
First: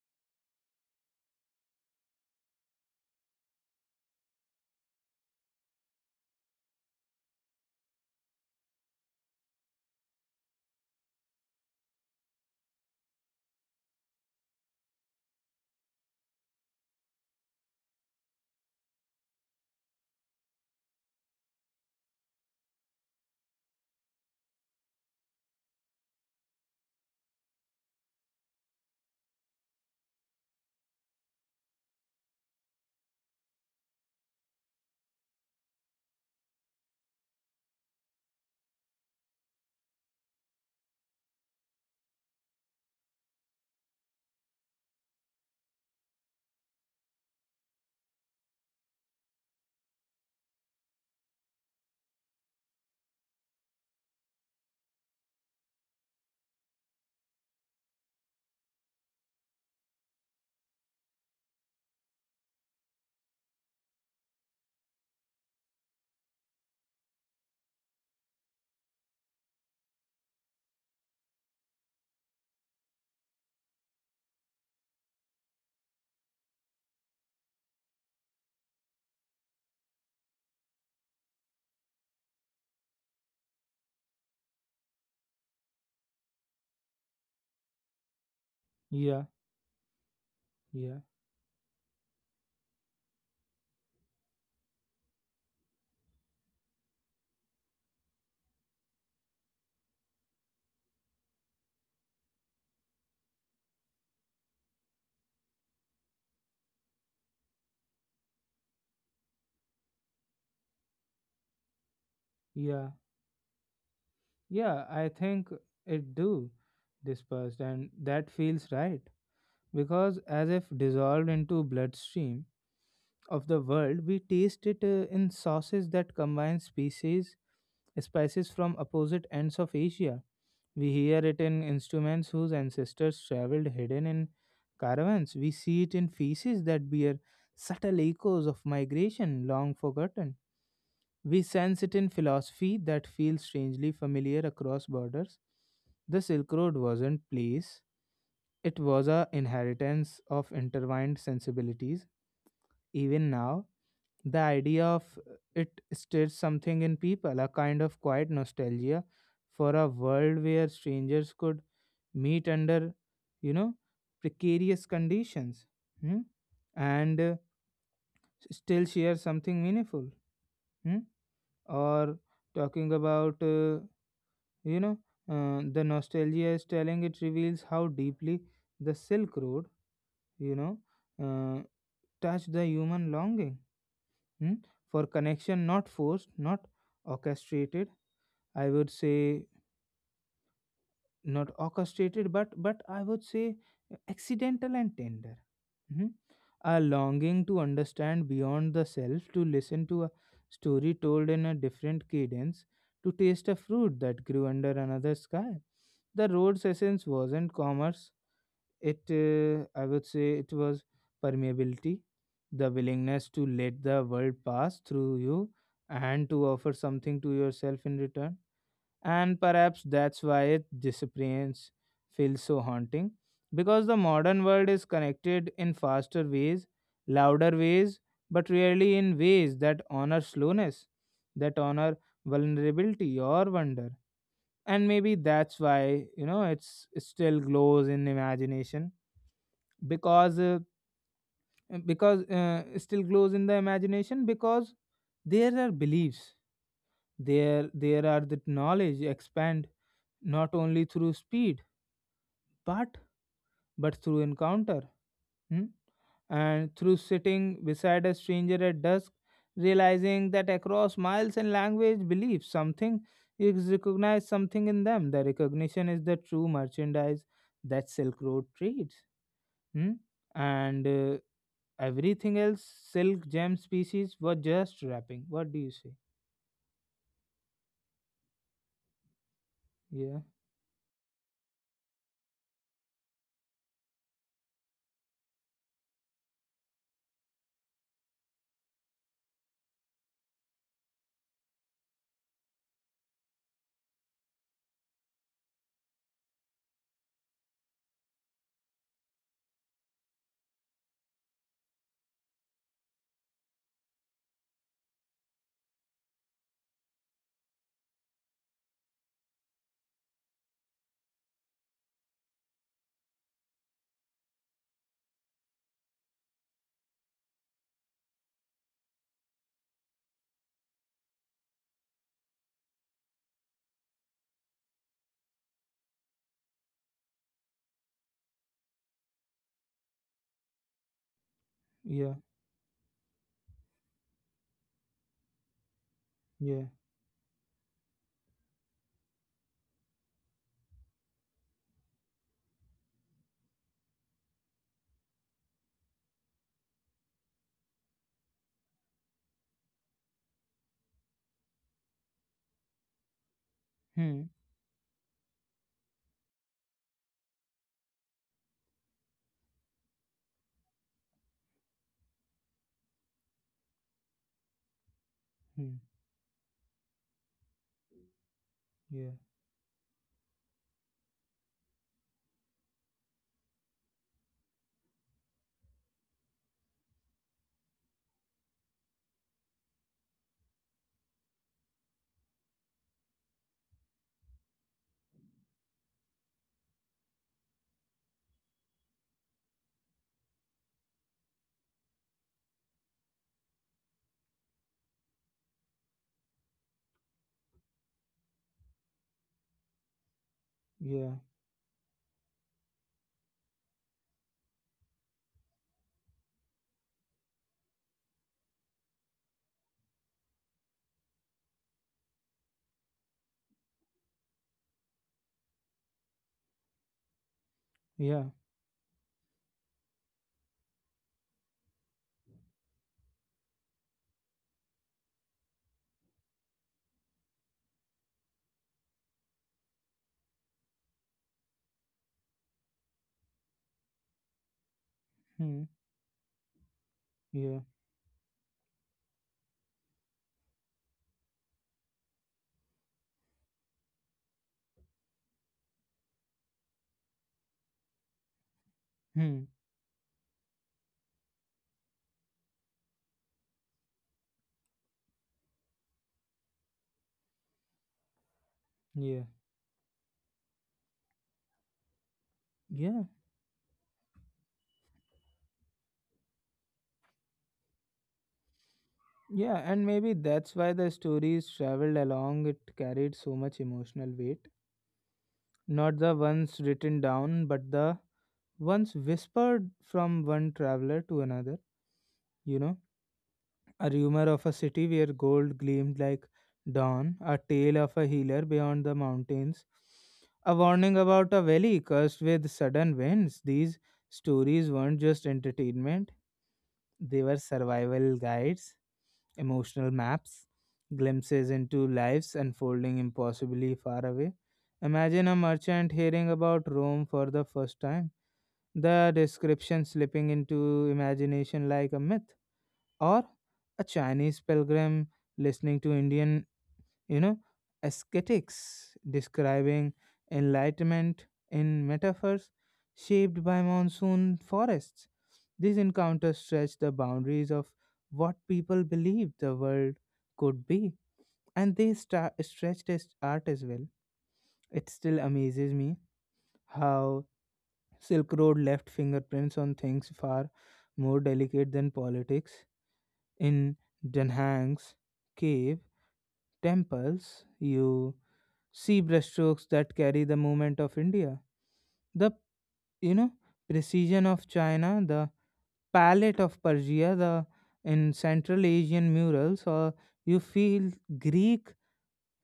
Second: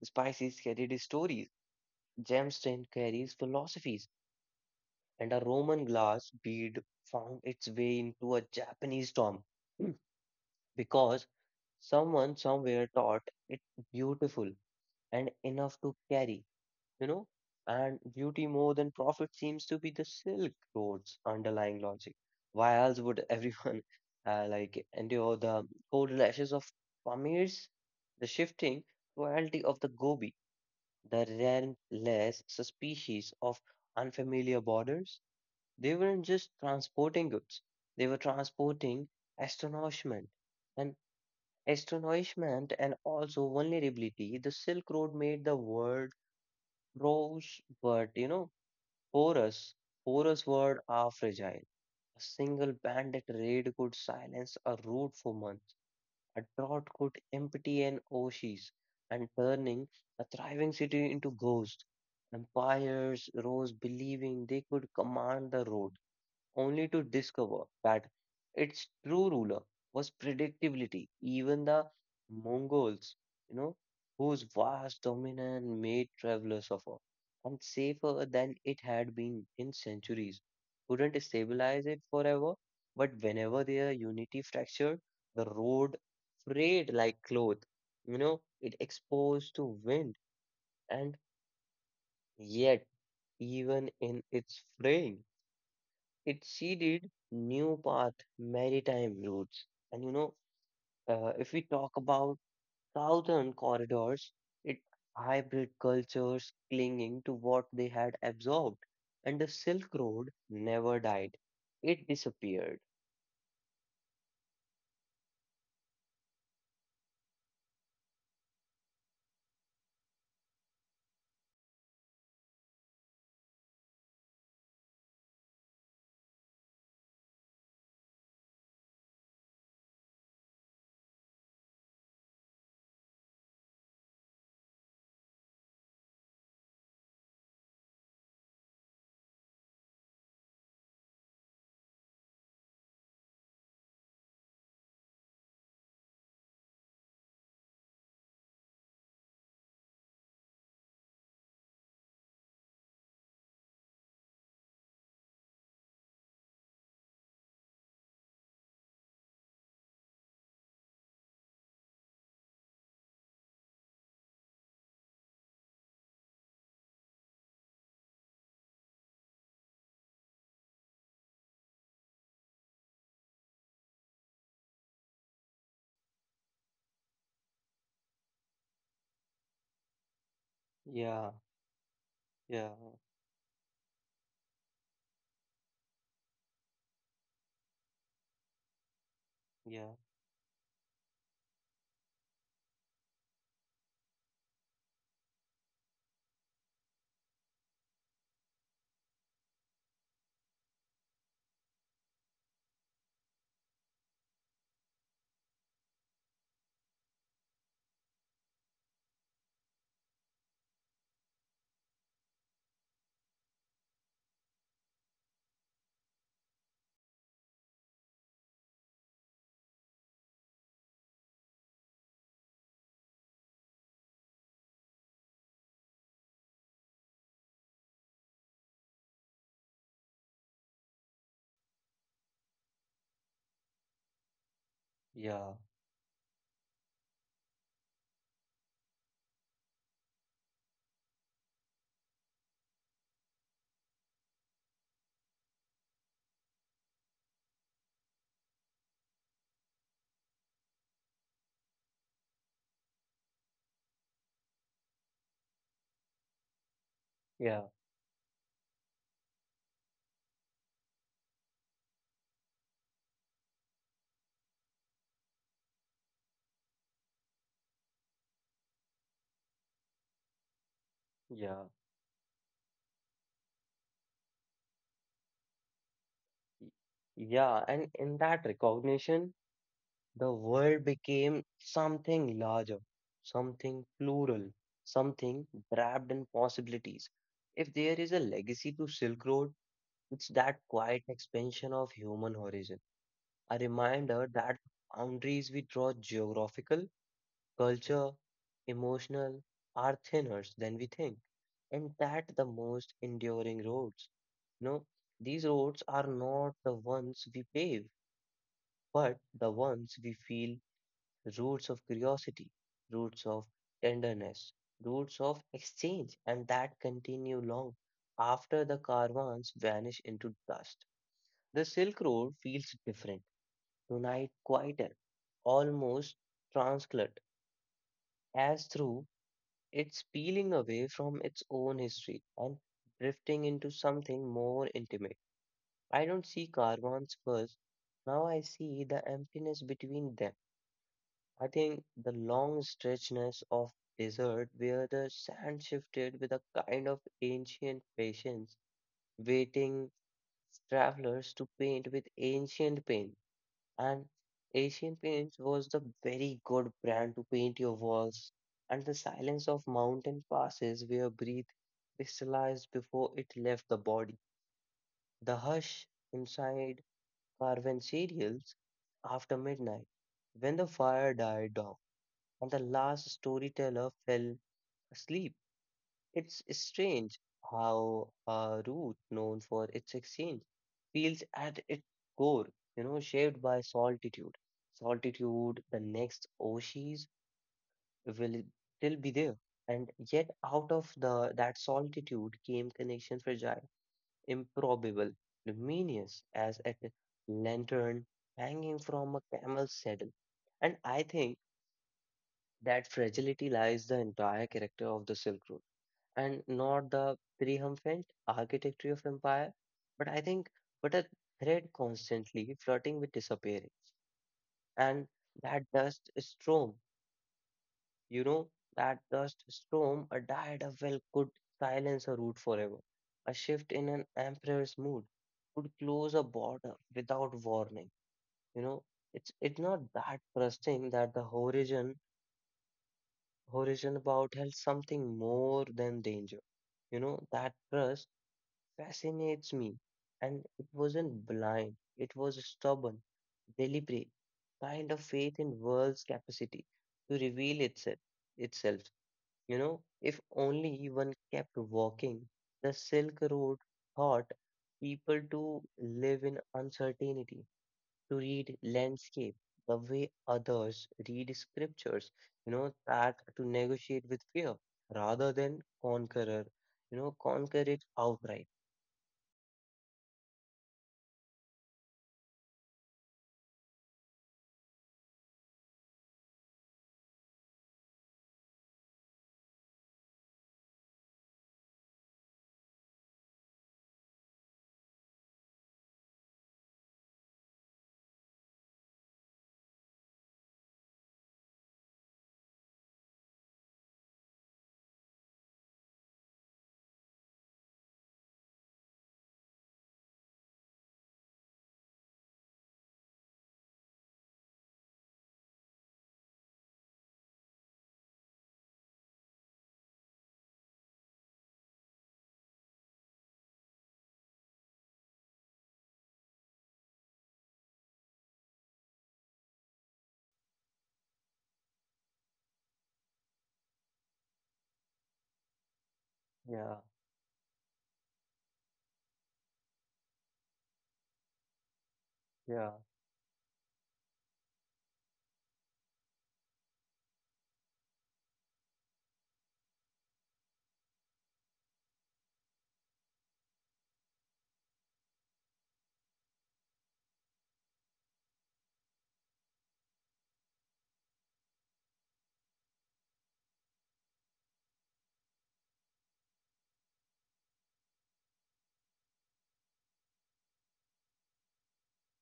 Speaker 2: spices carried stories, gemstone carries philosophies, and a Roman glass bead found its way into a Japanese tomb. Hmm. Because someone somewhere thought it beautiful and enough to carry. you know, and beauty more than profit seems to be the Silk Road's underlying logic. Why else would everyone uh, like endure the cold lashes of Pamir's, the shifting cruelty of the Gobi, the relentless species of unfamiliar borders? They weren't just transporting goods; they were transporting astonishment, and astonishment, and also vulnerability. The Silk Road made the world rose, but you know porous, porous word are fragile. A single bandit raid could silence a route for months. A drought could empty an oasis and turning a thriving city into ghosts. Empires rose believing they could command the road only to discover that its true ruler was predictability. Even the Mongols, you know, whose vast dominance made travelers suffer and safer than it had been in centuries, couldn't stabilize it forever. But whenever their unity fractured, the road frayed like cloth, you know, it
Speaker 1: Yeah,
Speaker 2: exposed to wind
Speaker 1: yeah,
Speaker 2: and yet even in its fraying. It seeded new path maritime routes. And you know, uh, if we talk about southern corridors, it hybrid cultures clinging to what they had absorbed. And the Silk Road never died. It disappeared.
Speaker 1: yeah, yeah. I think it do dispersed, and that feels right because as if dissolved into bloodstream of the world, we taste it uh, in sauces that combine species spices from opposite ends of Asia. We hear it in instruments whose ancestors traveled hidden in caravans. We see it in feces that bear subtle echoes of migration long forgotten. We sense it in philosophy that feels strangely familiar across borders. The Silk Road wasn't place, it was a inheritance of intertwined sensibilities. Even now, the idea of it stirs something in people, a kind of quiet nostalgia for a world where strangers could meet under, you know, precarious conditions, hmm, and uh, still share something meaningful. Hmm. Or talking about uh, you know uh, the nostalgia is telling, it reveals how deeply the Silk Road you know
Speaker 2: Yeah,
Speaker 1: uh, touched the
Speaker 2: yeah,
Speaker 1: human longing, hmm, for connection, not forced, not orchestrated, I would say,
Speaker 2: yeah,
Speaker 1: not orchestrated but but I would say accidental and tender. Mhm. A longing to understand beyond the self, to listen to a story told in a different cadence, to taste a fruit that grew under another sky. The road's essence wasn't commerce, it, uh, I would say, it was permeability, the willingness to let the world pass through you and to offer something to yourself in return. And perhaps that's why its disappearance feels so haunting, because the modern world is connected in faster ways, louder ways, but rarely in ways that honor slowness, that honor vulnerability or wonder. And maybe
Speaker 2: yeah,
Speaker 1: that's why, you know it's it still glows in imagination, because uh, because uh, it still glows in the imagination, because there are beliefs, there there are the knowledge expand not only through speed, but but through encounter. Hmm? And through sitting
Speaker 2: yeah,
Speaker 1: beside a stranger at dusk, realizing that across miles and language beliefs, something is recognized, something in them. The recognition is the true merchandise that Silk Road trades. Hmm? And uh,
Speaker 2: yeah.
Speaker 1: everything else, silk, gem, species, were just wrapping. What do you say?
Speaker 2: y- Yeah, and in that recognition,
Speaker 1: Yeah,
Speaker 2: the world became something larger, something plural, something wrapped in possibilities. If there is a legacy to Silk Road, it's that quiet expansion of human horizon, a reminder that boundaries we draw geographical, culture, emotional are thinner than we think, and that the most enduring roads. You know, these roads are not the ones we pave, but the ones we feel roots of curiosity, roots of tenderness, roots of exchange, and that continue long after the caravans vanish into dust. The Silk Road feels different, tonight quieter, almost translucent, as through it's peeling away from its
Speaker 1: yeah,
Speaker 2: own history and drifting into something more intimate. I don't
Speaker 1: yeah.
Speaker 2: see caravans first, now I see the emptiness between them. I think the long stretchness of desert where the sand shifted with a kind of ancient patience, waiting travelers to paint with ancient paint. And
Speaker 1: Hmm.
Speaker 2: ancient paints was the very good brand to paint your walls. And the silence of mountain passes where breath crystallized before it left the body. The
Speaker 1: Hmm.
Speaker 2: hush inside carven
Speaker 1: Yeah.
Speaker 2: after midnight, when the fire died down and the last storyteller fell asleep. It's strange how a route known for its exchange feels at its core, you know, shaped by solitude. Solitude, the next oasis will still be there. And yet out of the that solitude came connection fragile, improbable, luminous as a lantern hanging from a camel's saddle. And I
Speaker 1: Yeah,
Speaker 2: think that fragility lies the entire character of the Silk Road and not the triumphant architecture of empire. But I think but a thread constantly flirting with disappearing. And that dust storm,
Speaker 1: yeah,
Speaker 2: you know, that dust storm, a diet of well could silence a root forever. A shift in an emperor's mood could close a border without warning. You know, it's it's not that trusting that the horizon horizon about health something
Speaker 1: hmm,
Speaker 2: more than danger. You know,
Speaker 1: yeah,
Speaker 2: that trust fascinates me. And it wasn't blind, it was stubborn, deliberate, kind of faith in world's capacity to reveal itself
Speaker 1: hmm,
Speaker 2: itself. You know, if only one kept walking, the Silk Road taught people to live in uncertainty, to read
Speaker 1: yeah,
Speaker 2: landscape the way others read scriptures, you
Speaker 1: yeah,
Speaker 2: know, that to negotiate with fear rather than conqueror, you know, conquer it outright.
Speaker 1: yeah. And maybe that's why the stories traveled along, it carried so much emotional weight. Not the ones written down, but the ones whispered from one traveler to another. You know, a rumor of a city where gold gleamed like dawn, a tale of a healer beyond the mountains, a warning about a valley cursed with sudden winds. These stories weren't just entertainment. They were survival guides, emotional maps, glimpses into lives unfolding impossibly far away. Imagine a merchant hearing about Rome for the first time, the description slipping into imagination like a myth, or a Chinese pilgrim listening to Indian, you know, ascetics describing enlightenment in metaphors shaped by monsoon forests. These encounters stretch the
Speaker 2: Yeah,
Speaker 1: boundaries of what people believed the world could be, and they stra- stretched
Speaker 2: yeah,
Speaker 1: as art as well. It still amazes me how Silk Road left fingerprints on things far more delicate than politics. In Denhang's cave temples, you see brushstrokes that carry the movement of India. The you know precision of China, the palette of Persia, the in Central Asian murals, or you feel Greek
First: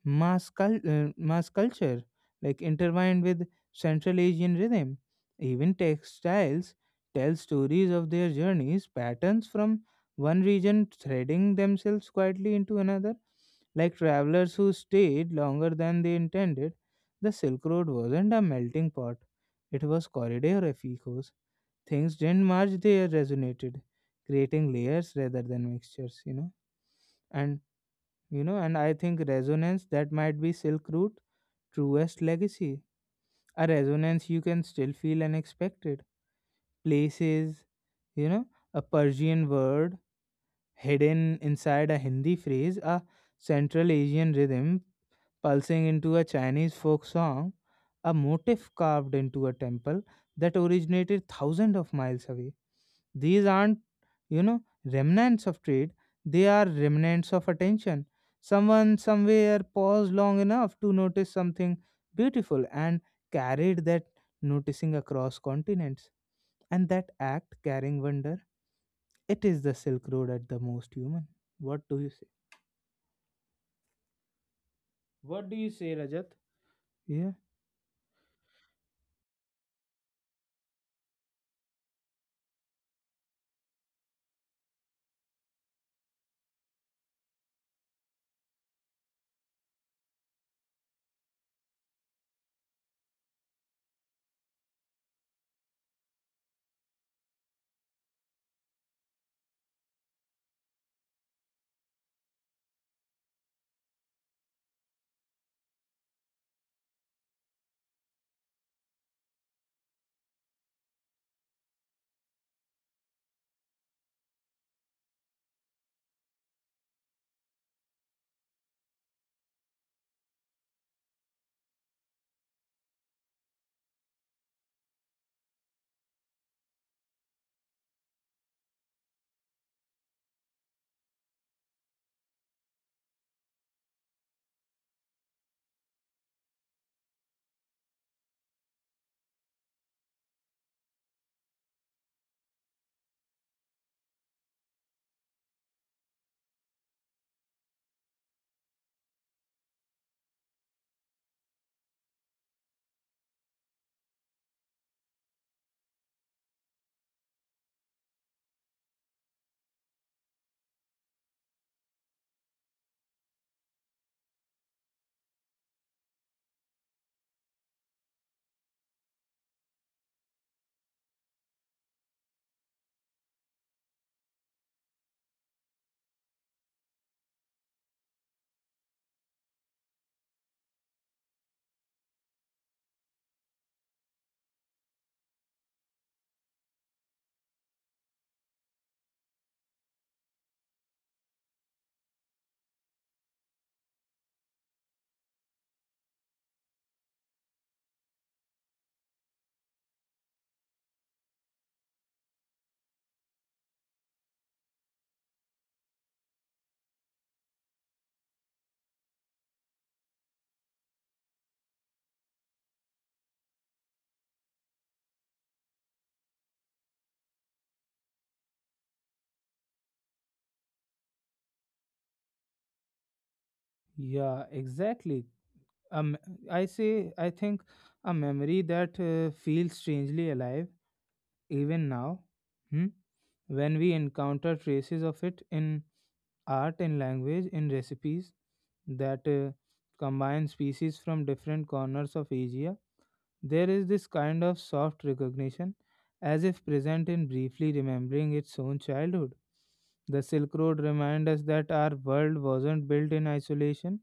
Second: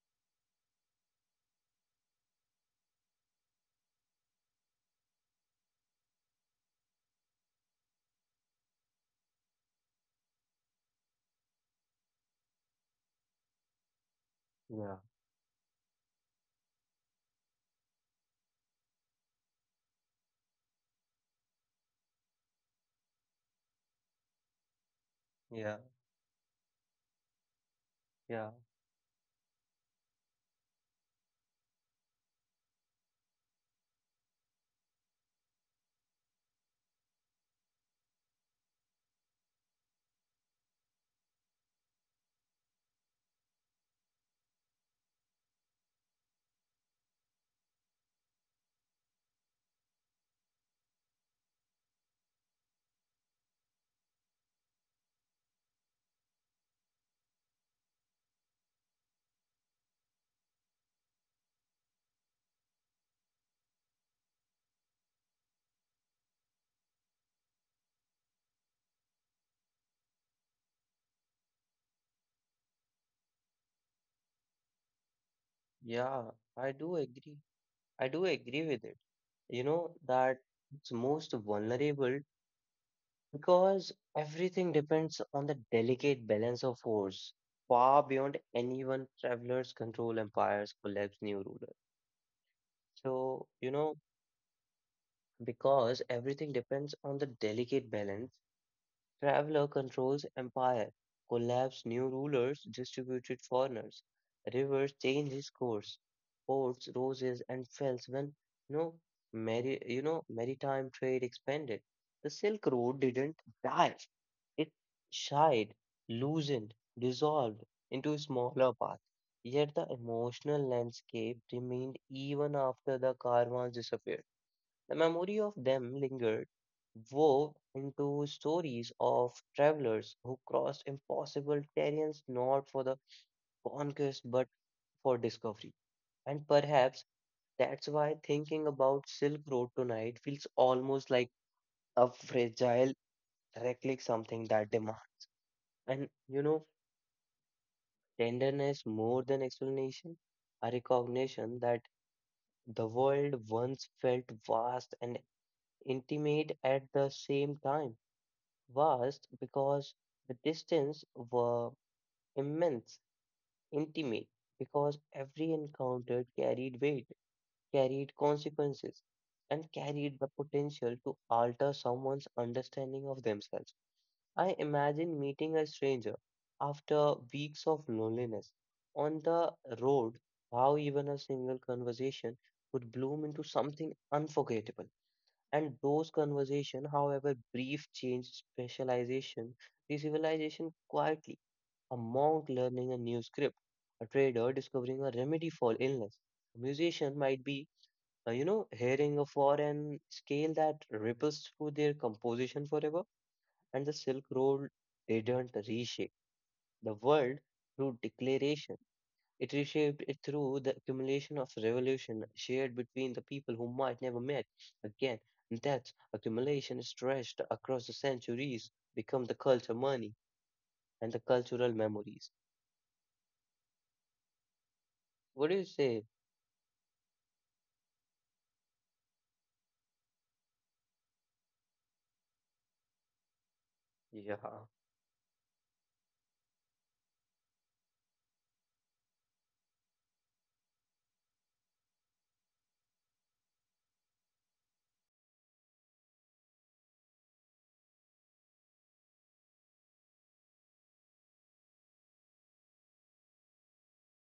Speaker 1: mass, cul- uh, mass culture, like intertwined with Central Asian rhythm. Even textiles tell stories of their journeys, patterns from one region threading themselves quietly into another, like travelers who
Speaker 2: yeah,
Speaker 1: stayed longer than they intended. The Silk Road wasn't a melting pot, it was corridor of echoes. Things didn't merge, they resonated, creating layers rather than
Speaker 2: yeah,
Speaker 1: mixtures, you know. And you
Speaker 2: yeah,
Speaker 1: know and I think resonance, that might be silk route truest legacy, a resonance you can still feel unexpected places, you know a Persian word hidden inside a Hindi phrase, a Central Asian rhythm pulsing into a Chinese folk song, a motif carved into a temple that originated thousands of miles away. These aren't, you know, remnants of trade, they are remnants of attention. Someone somewhere paused long enough to notice something beautiful and carried that noticing across continents. And that act carrying wonder, it is the Silk Road at the most human. What do you say? What do you say,
Speaker 2: yeah.
Speaker 1: Rajat?
Speaker 2: I do
Speaker 1: Yeah.
Speaker 2: agree. I do agree with it. You know, that it's most vulnerable because everything depends on the delicate balance of force far beyond anyone traveler's control empires collapse new ruler so you know because everything depends on the delicate balance. Traveler controls empire, collapse new rulers, distributed foreigners, rivers change his course, ports roses and fells when you know, mari- you know maritime trade expanded. The Silk Road didn't die; it shied, loosened, dissolved into smaller paths. Yet the emotional landscape remained even after the caravans disappeared. The memory of them lingered, wove into stories of travelers who crossed impossible terrains not for the conquest but for discovery. And perhaps that's why thinking about Silk Road tonight feels almost like a fragile relic, something that demands. And you know, tenderness more than explanation, a recognition that the world once felt vast and intimate at the same time vast because the distance were immense, intimate because every encounter carried weight, carried consequences, and carried the potential to alter someone's understanding of themselves. I imagine meeting a stranger after weeks of loneliness on the road, how even a single conversation could bloom into something unforgettable and those conversations, however brief, change specialization. The civilization quietly, a monk learning a new script, a trader discovering a remedy for illness, a musician might be, uh, you know, hearing a foreign scale that ripples through their composition forever. And the Silk Road didn't reshape the world through declaration. It reshaped it through the accumulation of revolution shared between the people who might never met again. And that accumulation stretched across the centuries, become the culture money and the cultural memories.
Speaker 1: Yeah,
Speaker 2: What do
Speaker 1: exactly.
Speaker 2: you say?
Speaker 1: um, I say I think a memory that uh, feels strangely alive even now. Hmm? When we
Speaker 2: Yeah,
Speaker 1: encounter traces of it in art, in language, in recipes that uh, combine species from different corners of Asia, there is this kind of soft recognition, as if present in briefly remembering its own childhood. The Silk Road reminds us that our world wasn't built in isolation,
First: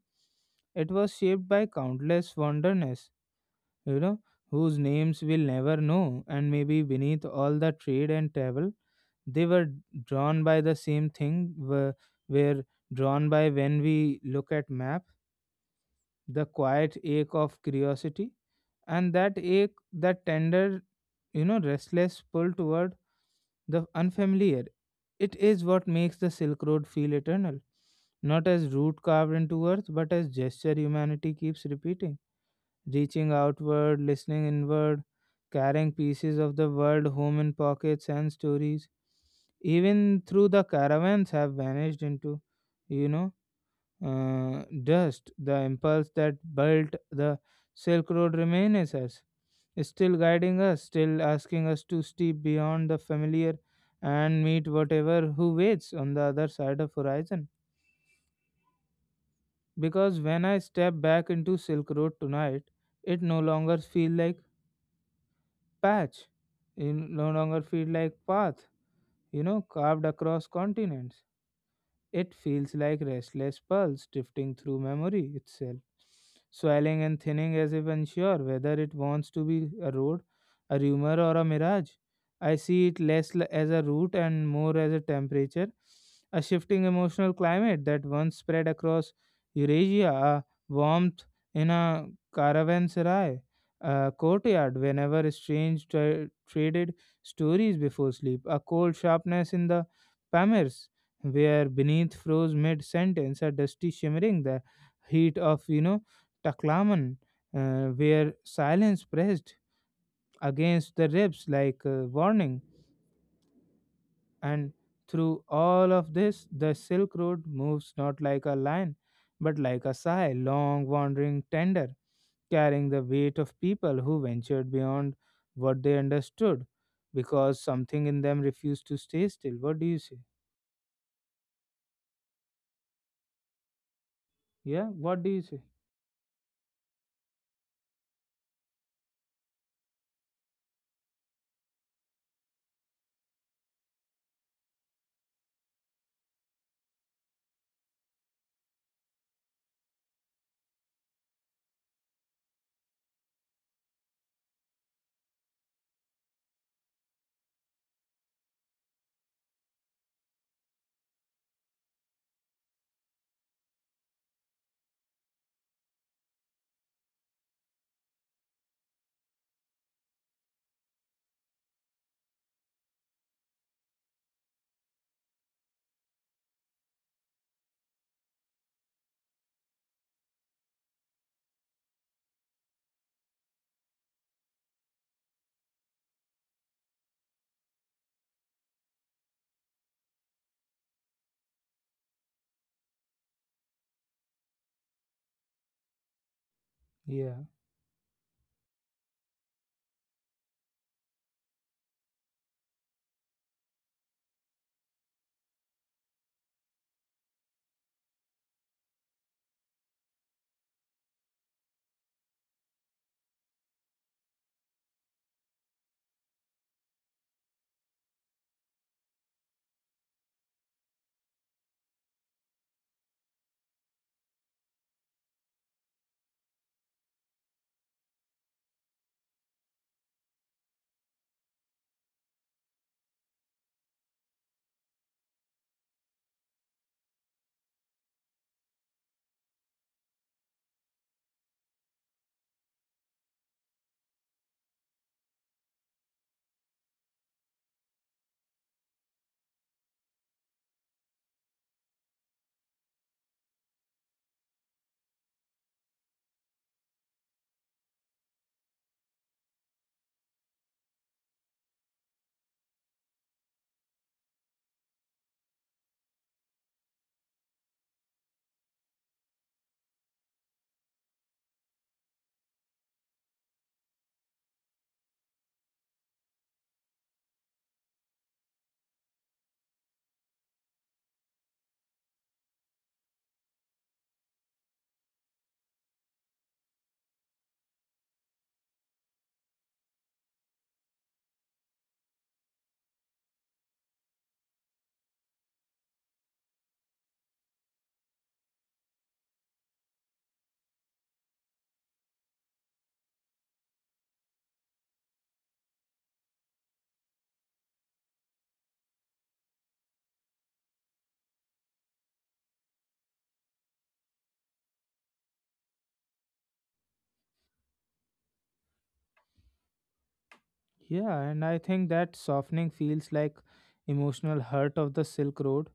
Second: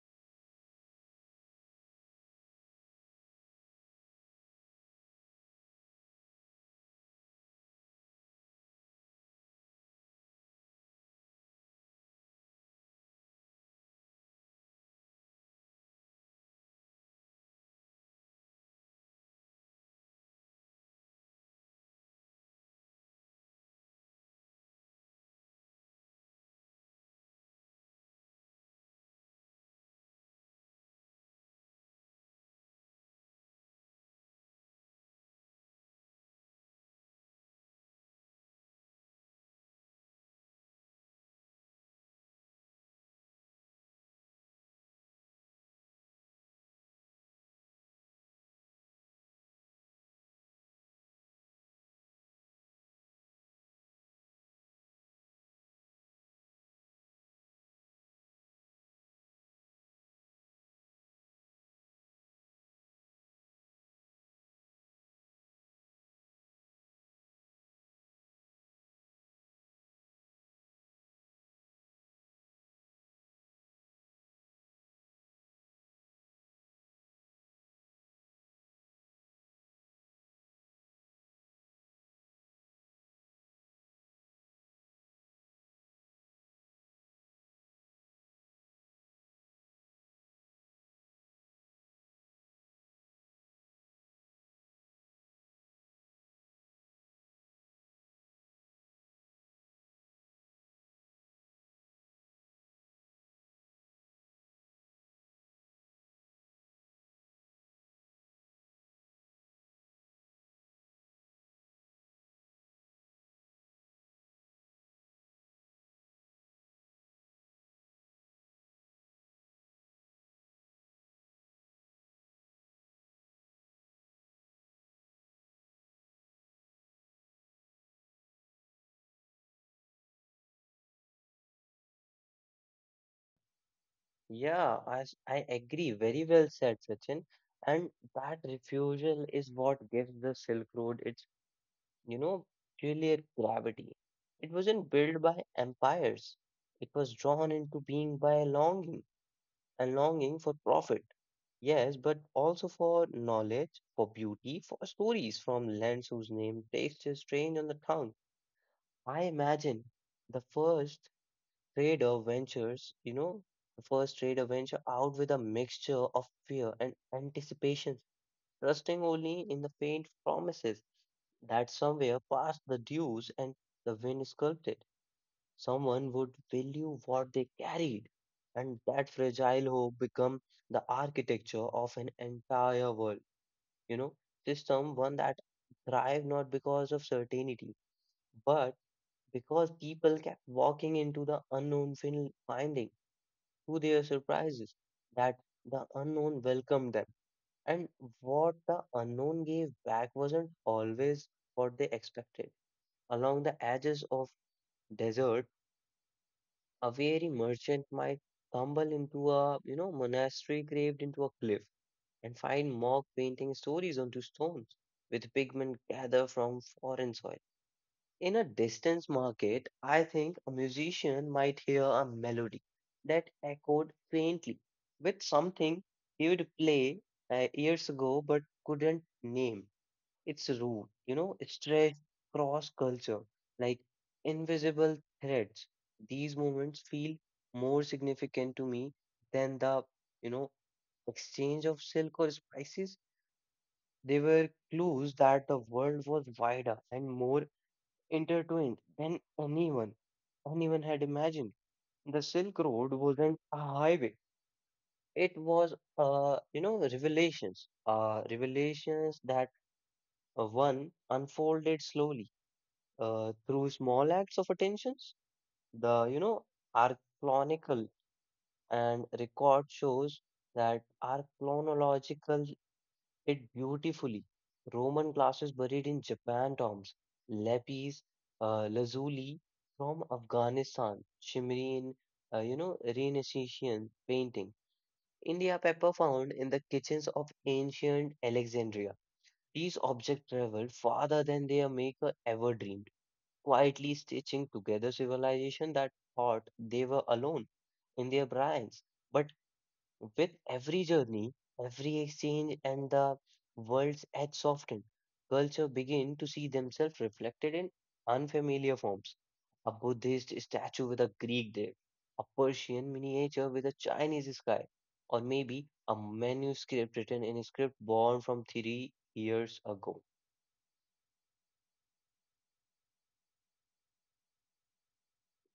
Speaker 1: it was shaped by countless wanderers, you know, whose names we'll never know, and maybe beneath all the trade and travel, they were drawn by the same thing were, were drawn by when we look at map, the quiet ache of curiosity, and that ache, that tender, you know restless pull toward the unfamiliar. It is what makes the Silk Road feel eternal, not as root carved into earth, but as gesture humanity keeps repeating, reaching outward, listening inward, carrying pieces of the world home in pockets and stories, even through the caravans have vanished into, you know, uh, dust, the impulse that built the Silk Road remains us, still guiding us, still asking us to step beyond the familiar and meet whatever who waits on the other side of horizon. Because when I step back into Silk Road tonight, it no longer feel like patch, it no longer feel like path, you know, carved across continents. It feels like restless pulse drifting through memory itself, swelling and thinning as if unsure whether it wants to be a road, a rumor, or a mirage. I see it less l- as a route and more as a temperature, a shifting emotional climate that once spread across Eurasia, a warmth in a caravanserai, a courtyard whenever strange tra- traded stories before sleep, a cold sharpness in the Pamirs where beneath froze mid sentence, a dusty shimmering, the heat of, you know, Taklaman, uh, where silence pressed against the ribs like a warning. And through all of this, the Silk Road moves not like a line, but like a sigh, long, wandering, tender, carrying the weight of people who ventured beyond what they understood because something in them refused to stay still. What do you say? Yeah,
Speaker 2: yeah, I,
Speaker 1: what
Speaker 2: s-
Speaker 1: do you
Speaker 2: I
Speaker 1: say?
Speaker 2: agree. Very well said, Sachin. And that refusal is what gives the Silk Road its, you know, peculiar gravity. It wasn't built by empires. It was drawn into being by longing and longing for profit. Yes, but also for knowledge, for beauty, for stories from lands whose name tastes strange on the tongue. I imagine the first trader ventures, you know, the first trader venture out with a mixture of fear and anticipation, trusting only in the faint promises that somewhere past the dews and the wind sculpted someone would value what they carried, and that fragile hope become the architecture of an entire world, you know, system, one that thrive not because of certainty, but because people kept walking into the unknown, fin- finding to their surprises that the unknown welcomed them.
Speaker 1: Yeah.
Speaker 2: And what the unknown gave back wasn't always what they expected. Along the edges of deserts, a wary merchant might tumble into a, you know, monastery carved into a cliff and find mock painting stories onto stones with pigment gathered from foreign soil. In a distance market, I think a musician might hear a melody that echoed faintly with something he would play uh, years ago but couldn't name its root, you know, it's stretched cross culture like invisible threads. These moments feel more significant to me than the, you know, exchange of silk or spices. They were clues that the world was wider and more intertwined than anyone, anyone had imagined. The Silk Road wasn't a highway. It was, uh, you know, revelations, uh, revelations that uh, one unfolded slowly uh, through small acts of attentions. The you know archaeological and record shows that archaeological it beautifully. Roman glasses buried in Japan tombs, lapis uh, lazuli from Afghanistan, shimmering in uh, you know Renaissance painting. India pepper found in the kitchens of ancient Alexandria. These objects traveled farther than their maker ever dreamed quietly stitching together civilization that thought they were alone in their brains. But with every journey, every exchange, and the world's edge softened, culture began to see themselves reflected in unfamiliar forms. A Buddhist statue with a Greek deity, a Persian miniature with a Chinese sky, or maybe a manuscript written in a script born from three years ago.
Speaker 1: Yeah, and I think that softening feels like emotional hurt of the Silk Road.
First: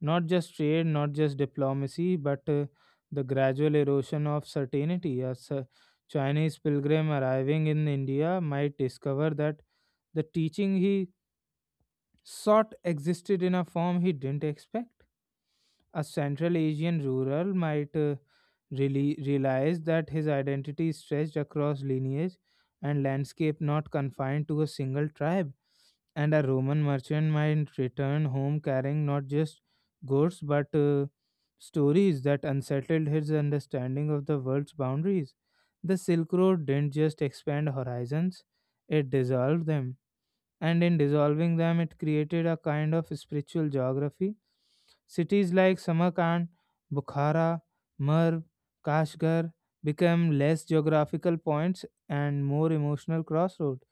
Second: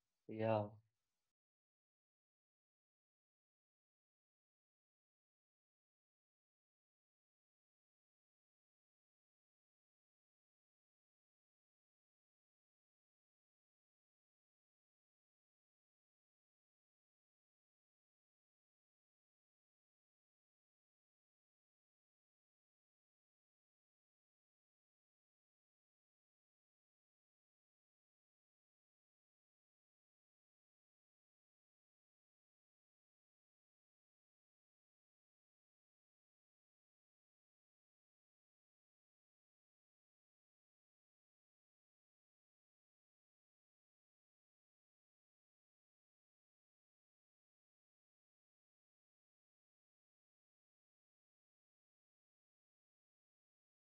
Speaker 1: Not just
Speaker 2: Yeah,
Speaker 1: trade, not just diplomacy, but uh, the gradual erosion of certainty. As a Chinese pilgrim arriving in India might discover that the teaching he sought existed in a form he didn't expect. A Central Asian rural might uh, really realized that his identity stretched across lineage and landscape, not confined to a single tribe. And a Roman merchant might return home carrying not just goods but uh, stories that unsettled his understanding of the world's boundaries. The Silk Road didn't just expand horizons, it dissolved them, and in dissolving them, it created a kind of spiritual geography. Cities like Samarkand, Bukhara, Merv, Kashgar became less geographical points and more emotional crossroads,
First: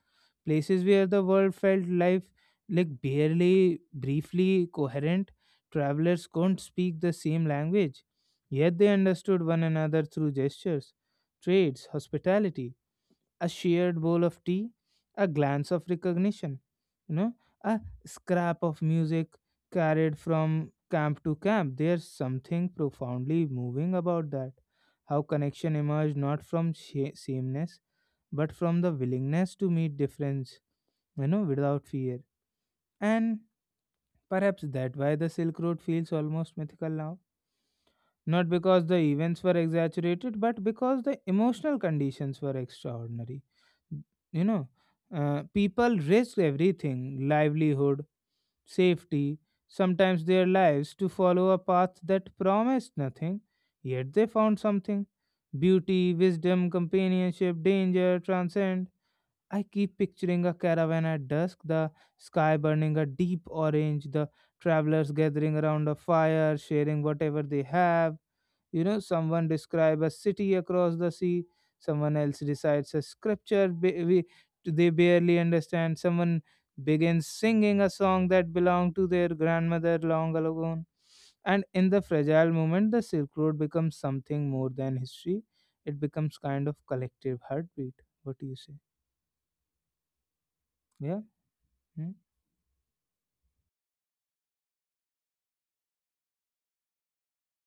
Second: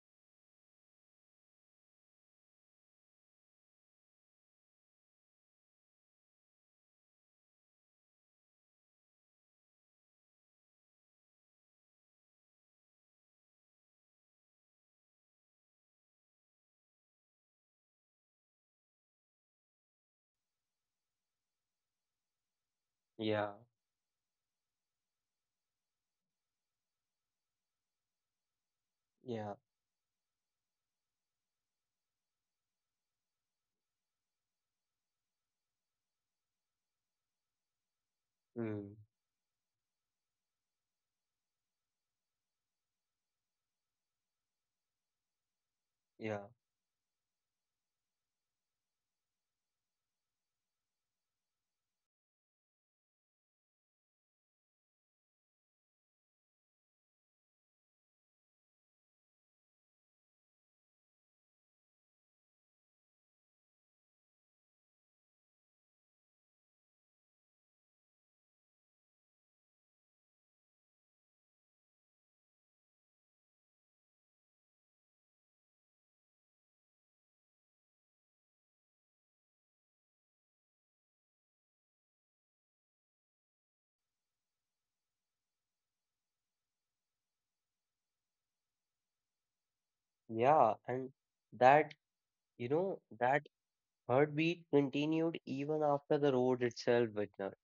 Speaker 1: places where the world felt life like barely briefly coherent. Travelers couldn't speak the same language, yet they understood one another through gestures, trades, hospitality, a shared bowl of tea, a glance of recognition, you know, a scrap of music carried from camp to camp. There's something profoundly
Speaker 2: yeah,
Speaker 1: moving about that. How connection emerged not from sha- sameness, but from the willingness
Speaker 2: yeah,
Speaker 1: to meet difference, you know, without fear. And perhaps that why the Silk Road feels almost mythical now, not because the
Speaker 2: mm,
Speaker 1: events were exaggerated, but because the emotional conditions were extraordinary. You know, uh, people risked
Speaker 2: yeah.
Speaker 1: everything, livelihood, safety, sometimes their lives to follow a path that promised nothing, yet they found something, beauty, wisdom, companionship, danger, transcend. I keep picturing a caravan at dusk, the sky burning a deep orange, the travelers gathering around a fire, sharing whatever they have, you know, someone describe a city across the sea, someone else recites a scripture ba- we, they barely understand, someone begins singing a song that belonged to their grandmother long ago. And in the fragile moment, the Silk Road becomes something more than history. It becomes kind of collective heartbeat. What do you say?
Speaker 2: Yeah, and
Speaker 1: Yeah?
Speaker 2: that,
Speaker 1: Hmm?
Speaker 2: you know, that heartbeat continued even after the road itself withdrew.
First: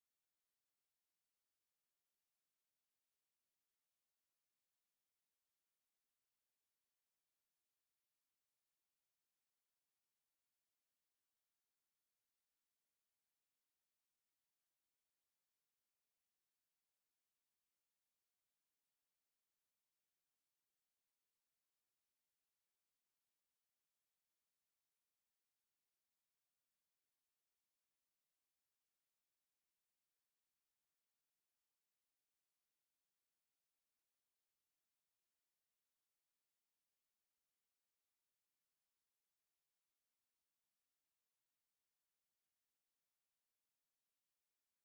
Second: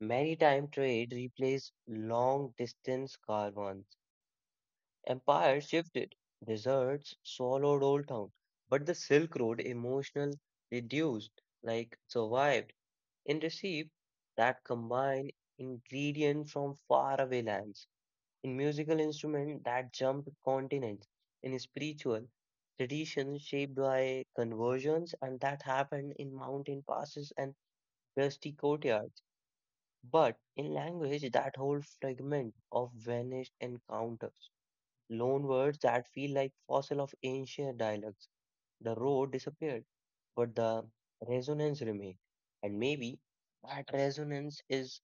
Speaker 2: Maritime trade replaced long distance caravans. Empires shifted, deserts swallowed old towns, but the Silk Road emotional reduced, like survived, and received that combined ingredient from faraway lands in musical instruments that jumped continents, in spiritual traditions shaped by conversions and that happened in mountain passes and rusty courtyards, but in language that whole fragment of vanished encounters, loan words that feel like fossil of ancient dialects. The road disappeared, but the resonance remained, and maybe that resonance is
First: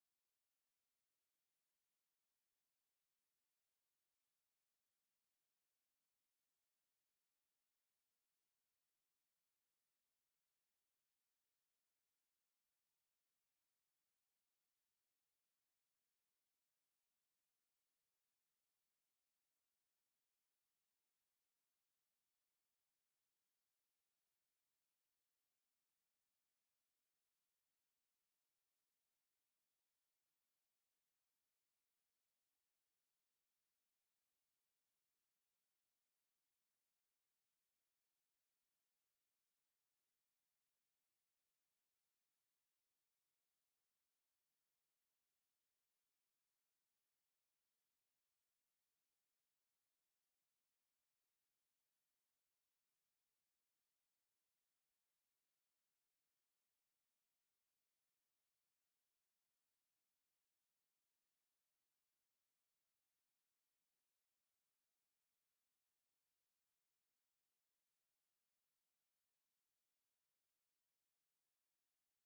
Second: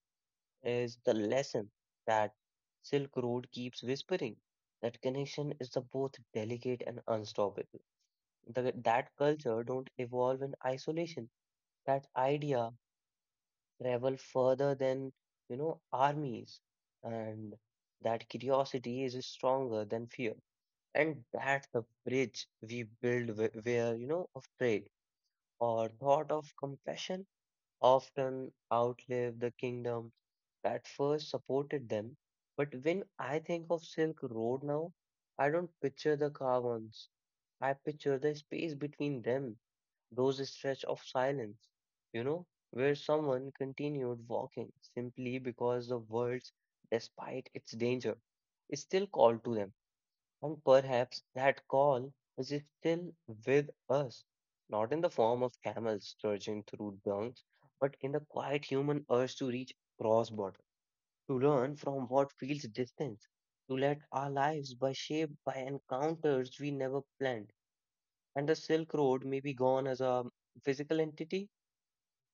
Speaker 2: is the lesson that Silk Road keeps whispering that connection is the both delicate and unstoppable. The, that culture don't evolve in isolation. That idea travel further than you know armies, and that curiosity is stronger than fear. And that's the bridge we build wh- where you know of trade or thought of compassion often outlive the kingdom at first supported them, but when I think of Silk Road now, I don't picture the caravans. I picture the space between them, those stretch of silence, you know, where someone continued walking simply because the world, despite its danger, is still called to them. And perhaps that call is still with us, not in the form of camels surging through dunks, but in the quiet human urge to reach cross borders to learn from what feels distant, to let our lives be shaped by encounters we never planned. And the Silk Road may be gone as a physical entity,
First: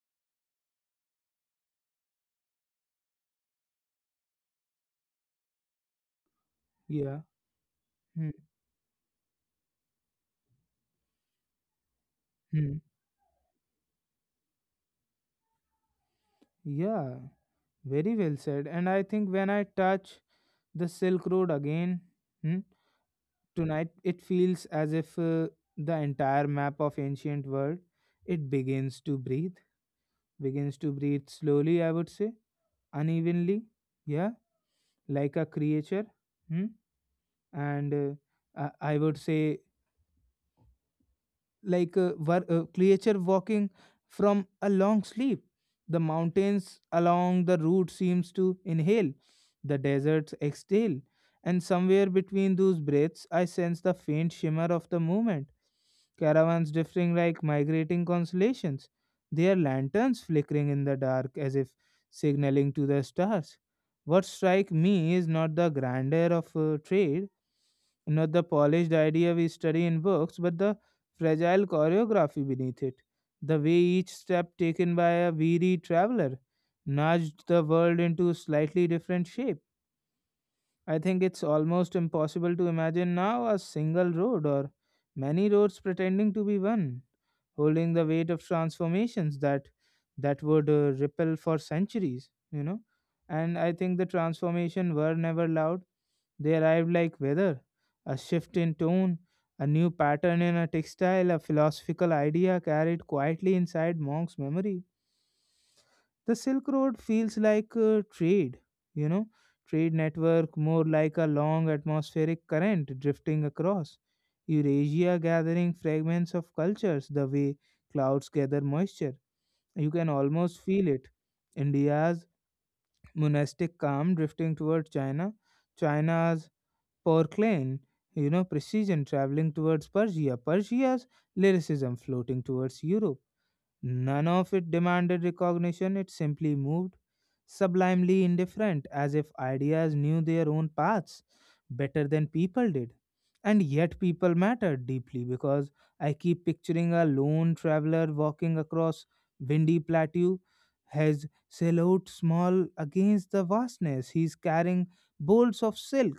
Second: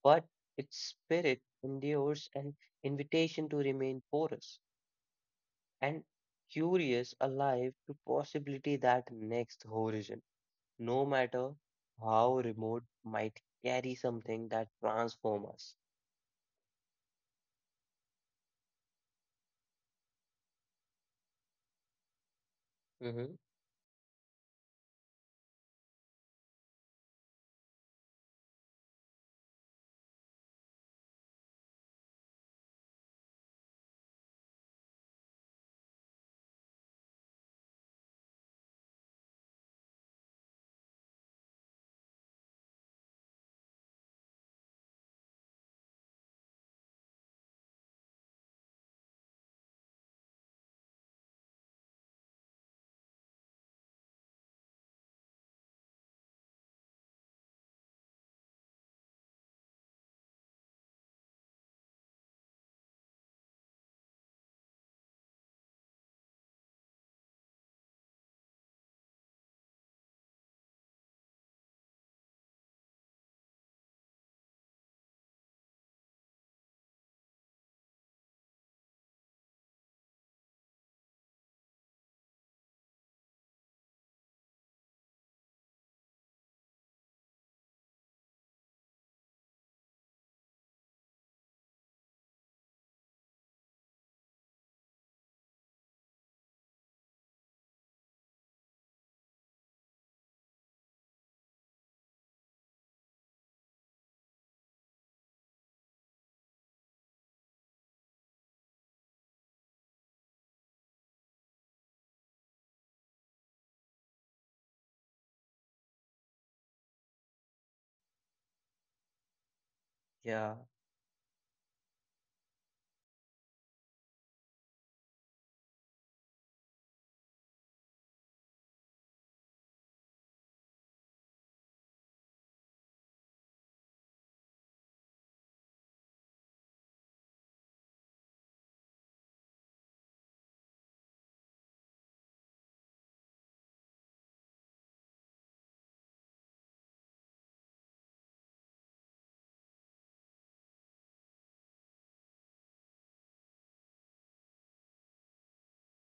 Speaker 2: but its spirit endures an invitation to remain porous and curious,
Speaker 1: Yeah.
Speaker 2: alive to
Speaker 1: Hmm.
Speaker 2: possibility that next horizon, no matter how
Speaker 1: Hmm.
Speaker 2: remote, might carry something that transforms us.
Speaker 1: Yeah. Very well said. And I think when I touch the Silk Road again, hmm,
Speaker 2: Hmm.
Speaker 1: tonight, it feels as if uh, the entire map of ancient world it begins to breathe, begins to breathe slowly. I would say unevenly, yeah, like a creature, hmm? And uh, I, I would say like a, wor- a creature walking from a long sleep. The mountains along the route seems to inhale, the deserts exhale, and somewhere between those breaths, I sense the faint shimmer of the movement, caravans drifting like migrating constellations, their lanterns flickering in the dark as if signaling to the stars. What strikes me is not the grandeur of uh, trade, not the polished idea we study in books, but the fragile choreography beneath it. The way each step taken by a weary traveler nudged the world into slightly different shape. I think it's almost impossible to imagine now a single road, or many roads pretending to be one, holding the weight of transformations that that would uh, repel for centuries, you know. And I think the transformation were never loud, they arrived like weather, a shift in tone, a new pattern in a textile, a philosophical idea carried quietly inside monk's memory. The Silk Road feels like a trade, you know, trade network, more like a long atmospheric current drifting across Eurasia, gathering fragments of cultures the way clouds gather moisture. You can almost
Speaker 2: Yeah.
Speaker 1: feel it. India's monastic calm drifting toward China, China's porcelain, you know, precision traveling towards Persia, Persia's lyricism floating towards Europe. None of it demanded recognition, it simply moved, sublimely indifferent, as if ideas knew their own paths better than people did. And yet, people mattered deeply, because I keep picturing a lone traveler walking across windy plateau, his silhouette small against the vastness. He's carrying bolts of silk,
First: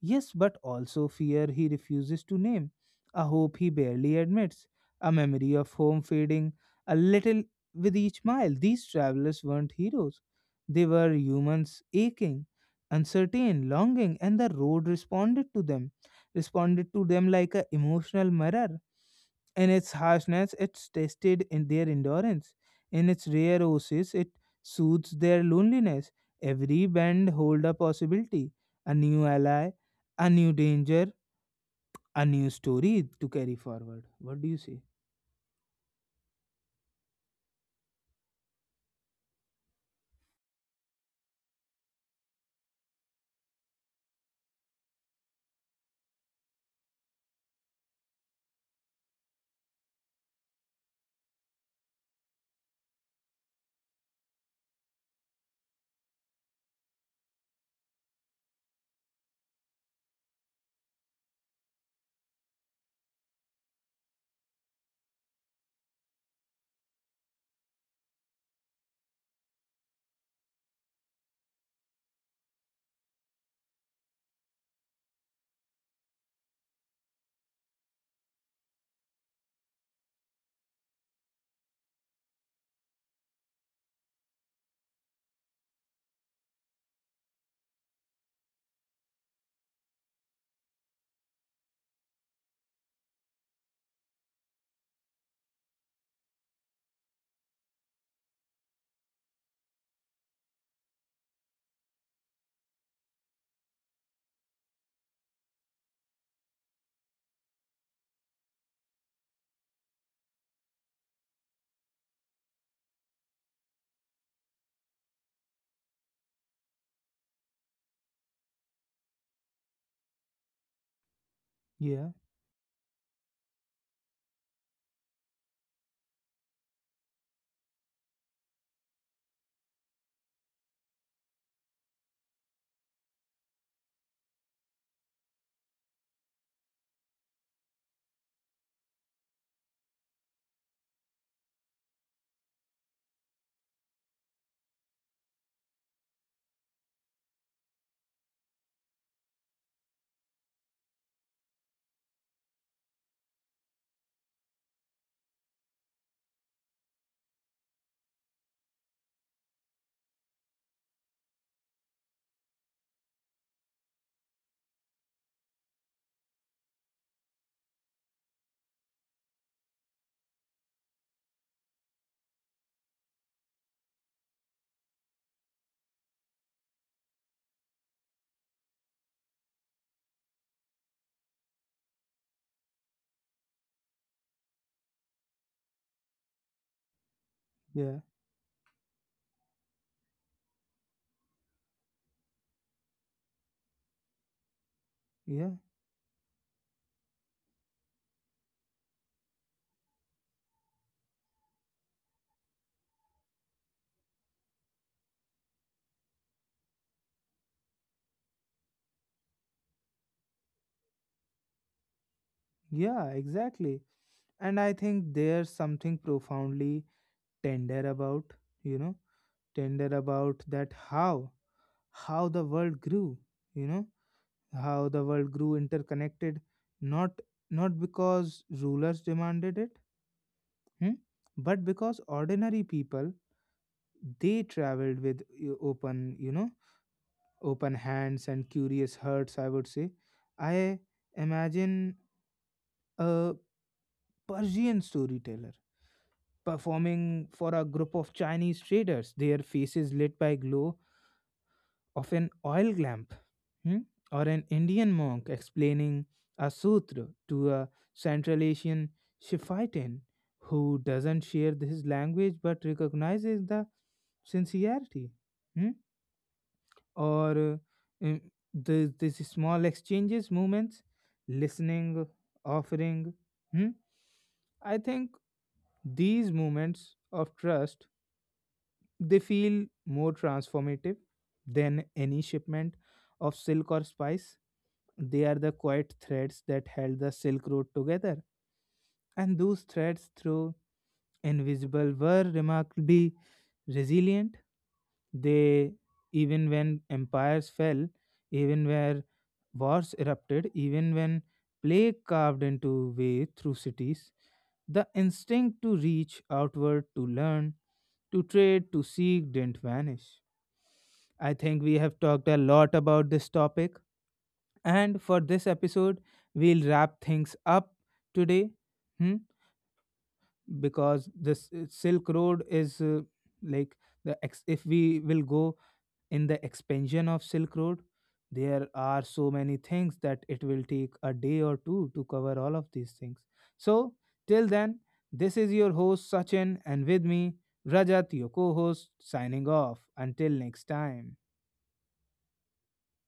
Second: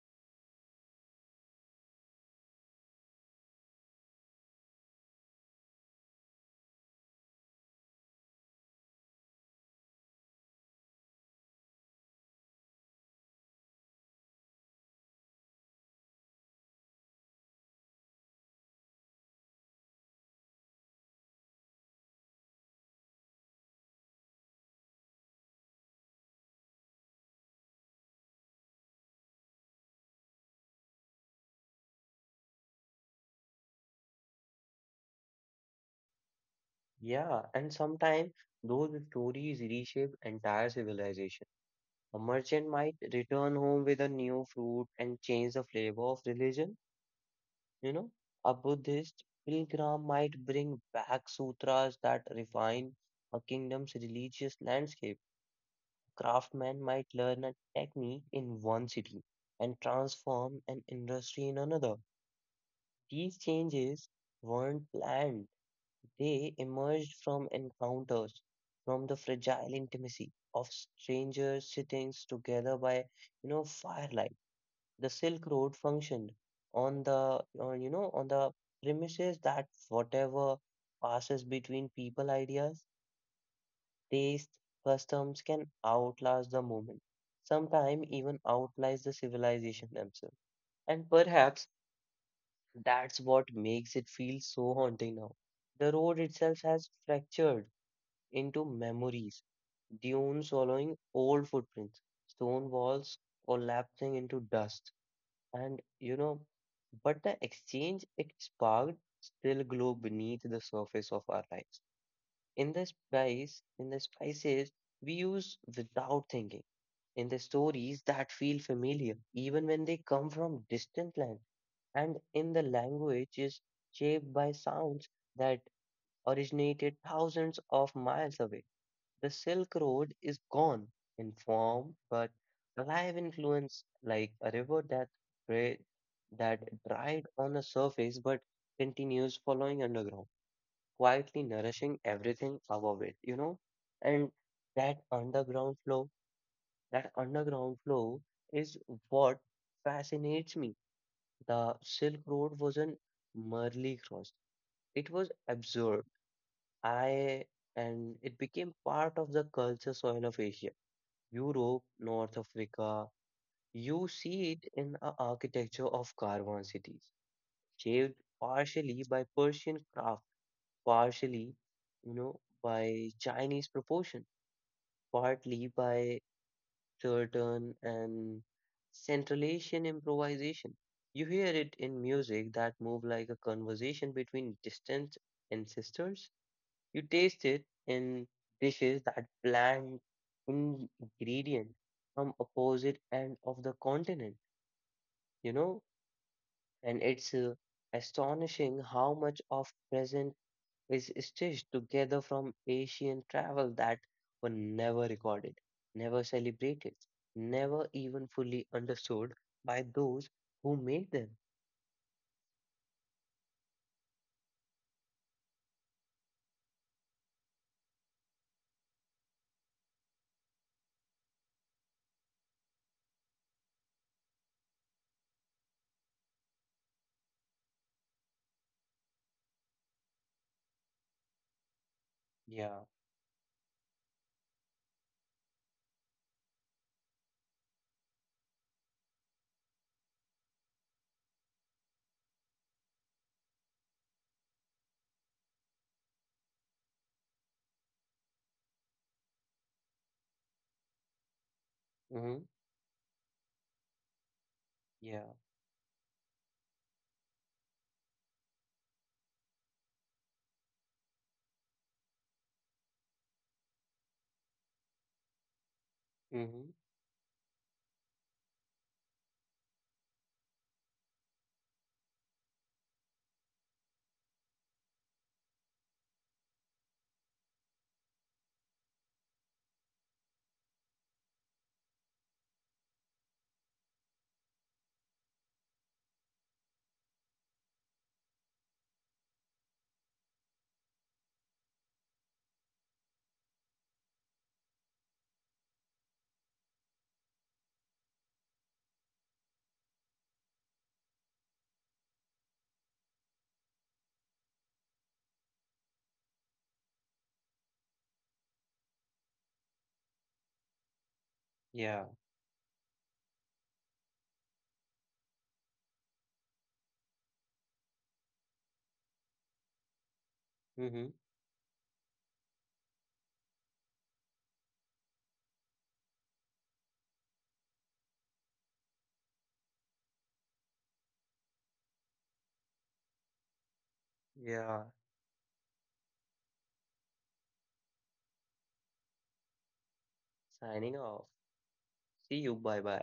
Speaker 1: yes, but also fear he refuses to name, a hope he barely admits, a memory of home fading a little with each mile. These travelers weren't heroes. They were humans aching, uncertain, longing, and the road responded to them, responded to them like an emotional mirror. In its harshness, it tested in their endurance. In its rare oasis, it soothes their loneliness. Every bend hold a possibility, a new ally, a new danger, a new story to carry forward. What do you say?
Speaker 2: Yeah, and sometimes those stories reshape entire civilization. A merchant might return home with a new fruit and change the flavor of religion, you know. A Buddhist pilgrim might bring back sutras that refine a kingdom's religious landscape. A craftsman might learn a technique in one city and transform an industry in another. These changes weren't planned, they emerged from encounters, from the fragile intimacy of strangers sitting together by, you know, firelight. The Silk Road functioned on the, on, you know, on the premises that whatever passes between people, ideas, tastes, customs can outlast the moment. Sometimes even outlast the civilization themselves. And perhaps that's what makes it feel so haunting now. The road itself has fractured into memories, dunes swallowing old footprints, stone walls collapsing into dust. And you know, but the exchange it sparked still glow beneath the surface of our lives. In the spice, in the spices we use without thinking, in the stories that feel familiar, even when they come from distant land,
Speaker 1: Yeah,
Speaker 2: and in the language is shaped by sounds that originated thousands of miles away. The Silk Road is gone in form, but alive in influence like a river that dri- that dried on the surface but continues following underground, quietly nourishing everything above it, you know? And that underground flow, that underground flow is what fascinates me. The Silk Road wasn't merely crossed, it was absorbed. I and it became part of the culture soil of Asia. Europe, North Africa, you see it in the architecture of caravan cities, shaped partially by Persian craft, partially, you know, by Chinese proportion, partly by certain and Central Asian improvisation. You hear it in music that move like a conversation between distant ancestors you taste it
Speaker 1: yeah,
Speaker 2: in dishes that blend ingredients from opposite end of the continent, you
Speaker 1: yeah,
Speaker 2: know, and it's uh, astonishing how much of present is stitched together from Asian travel that were never recorded, never celebrated, never even fully understood by those who made them.
Speaker 1: yeah, exactly. And I think there's something profoundly tender about, you know, tender about that how, how the world grew, you know, how the world grew interconnected, not, not because rulers demanded it, hmm? But because ordinary
Speaker 2: Yeah.
Speaker 1: people they traveled with uh, open, you know, open hands and curious hearts, I would say. I imagine a Persian storyteller performing for a group of Chinese traders, their faces lit by glow of an
Speaker 2: Hmm.
Speaker 1: oil lamp, hmm? Or an Indian monk
Speaker 2: Yeah.
Speaker 1: explaining a sutra to a Central Asian Shiphitan who doesn't share his language but recognizes the sincerity. Hmm?
Speaker 2: Hmm.
Speaker 1: or uh, uh, the these small exchanges, movements, listening, offering, hmm? I think these moments of trust, they feel more transformative than any shipment of silk or spice. They are the quiet threads that held the silk road together, and those threads through invisible were remarkably resilient. They, even when empires fell, even where wars erupted, even when plague carved into way through cities, the instinct to reach outward, to learn, to trade, to seek didn't vanish. I think we have
Speaker 2: Yeah.
Speaker 1: talked a lot about this topic, and for this episode, we'll wrap things up today, hmm? Because
Speaker 2: Hmm.
Speaker 1: this uh, Silk Road is uh, like the ex- if we will go in the expansion of Silk Road, there are so many things that it will take a day or two to cover all of these things. So, till then,
Speaker 2: Yeah.
Speaker 1: this is your host Sachin, and with me, Rajat, your co host, signing off. Until next
Speaker 2: Signing
Speaker 1: time.
Speaker 2: off. See you. Bye bye.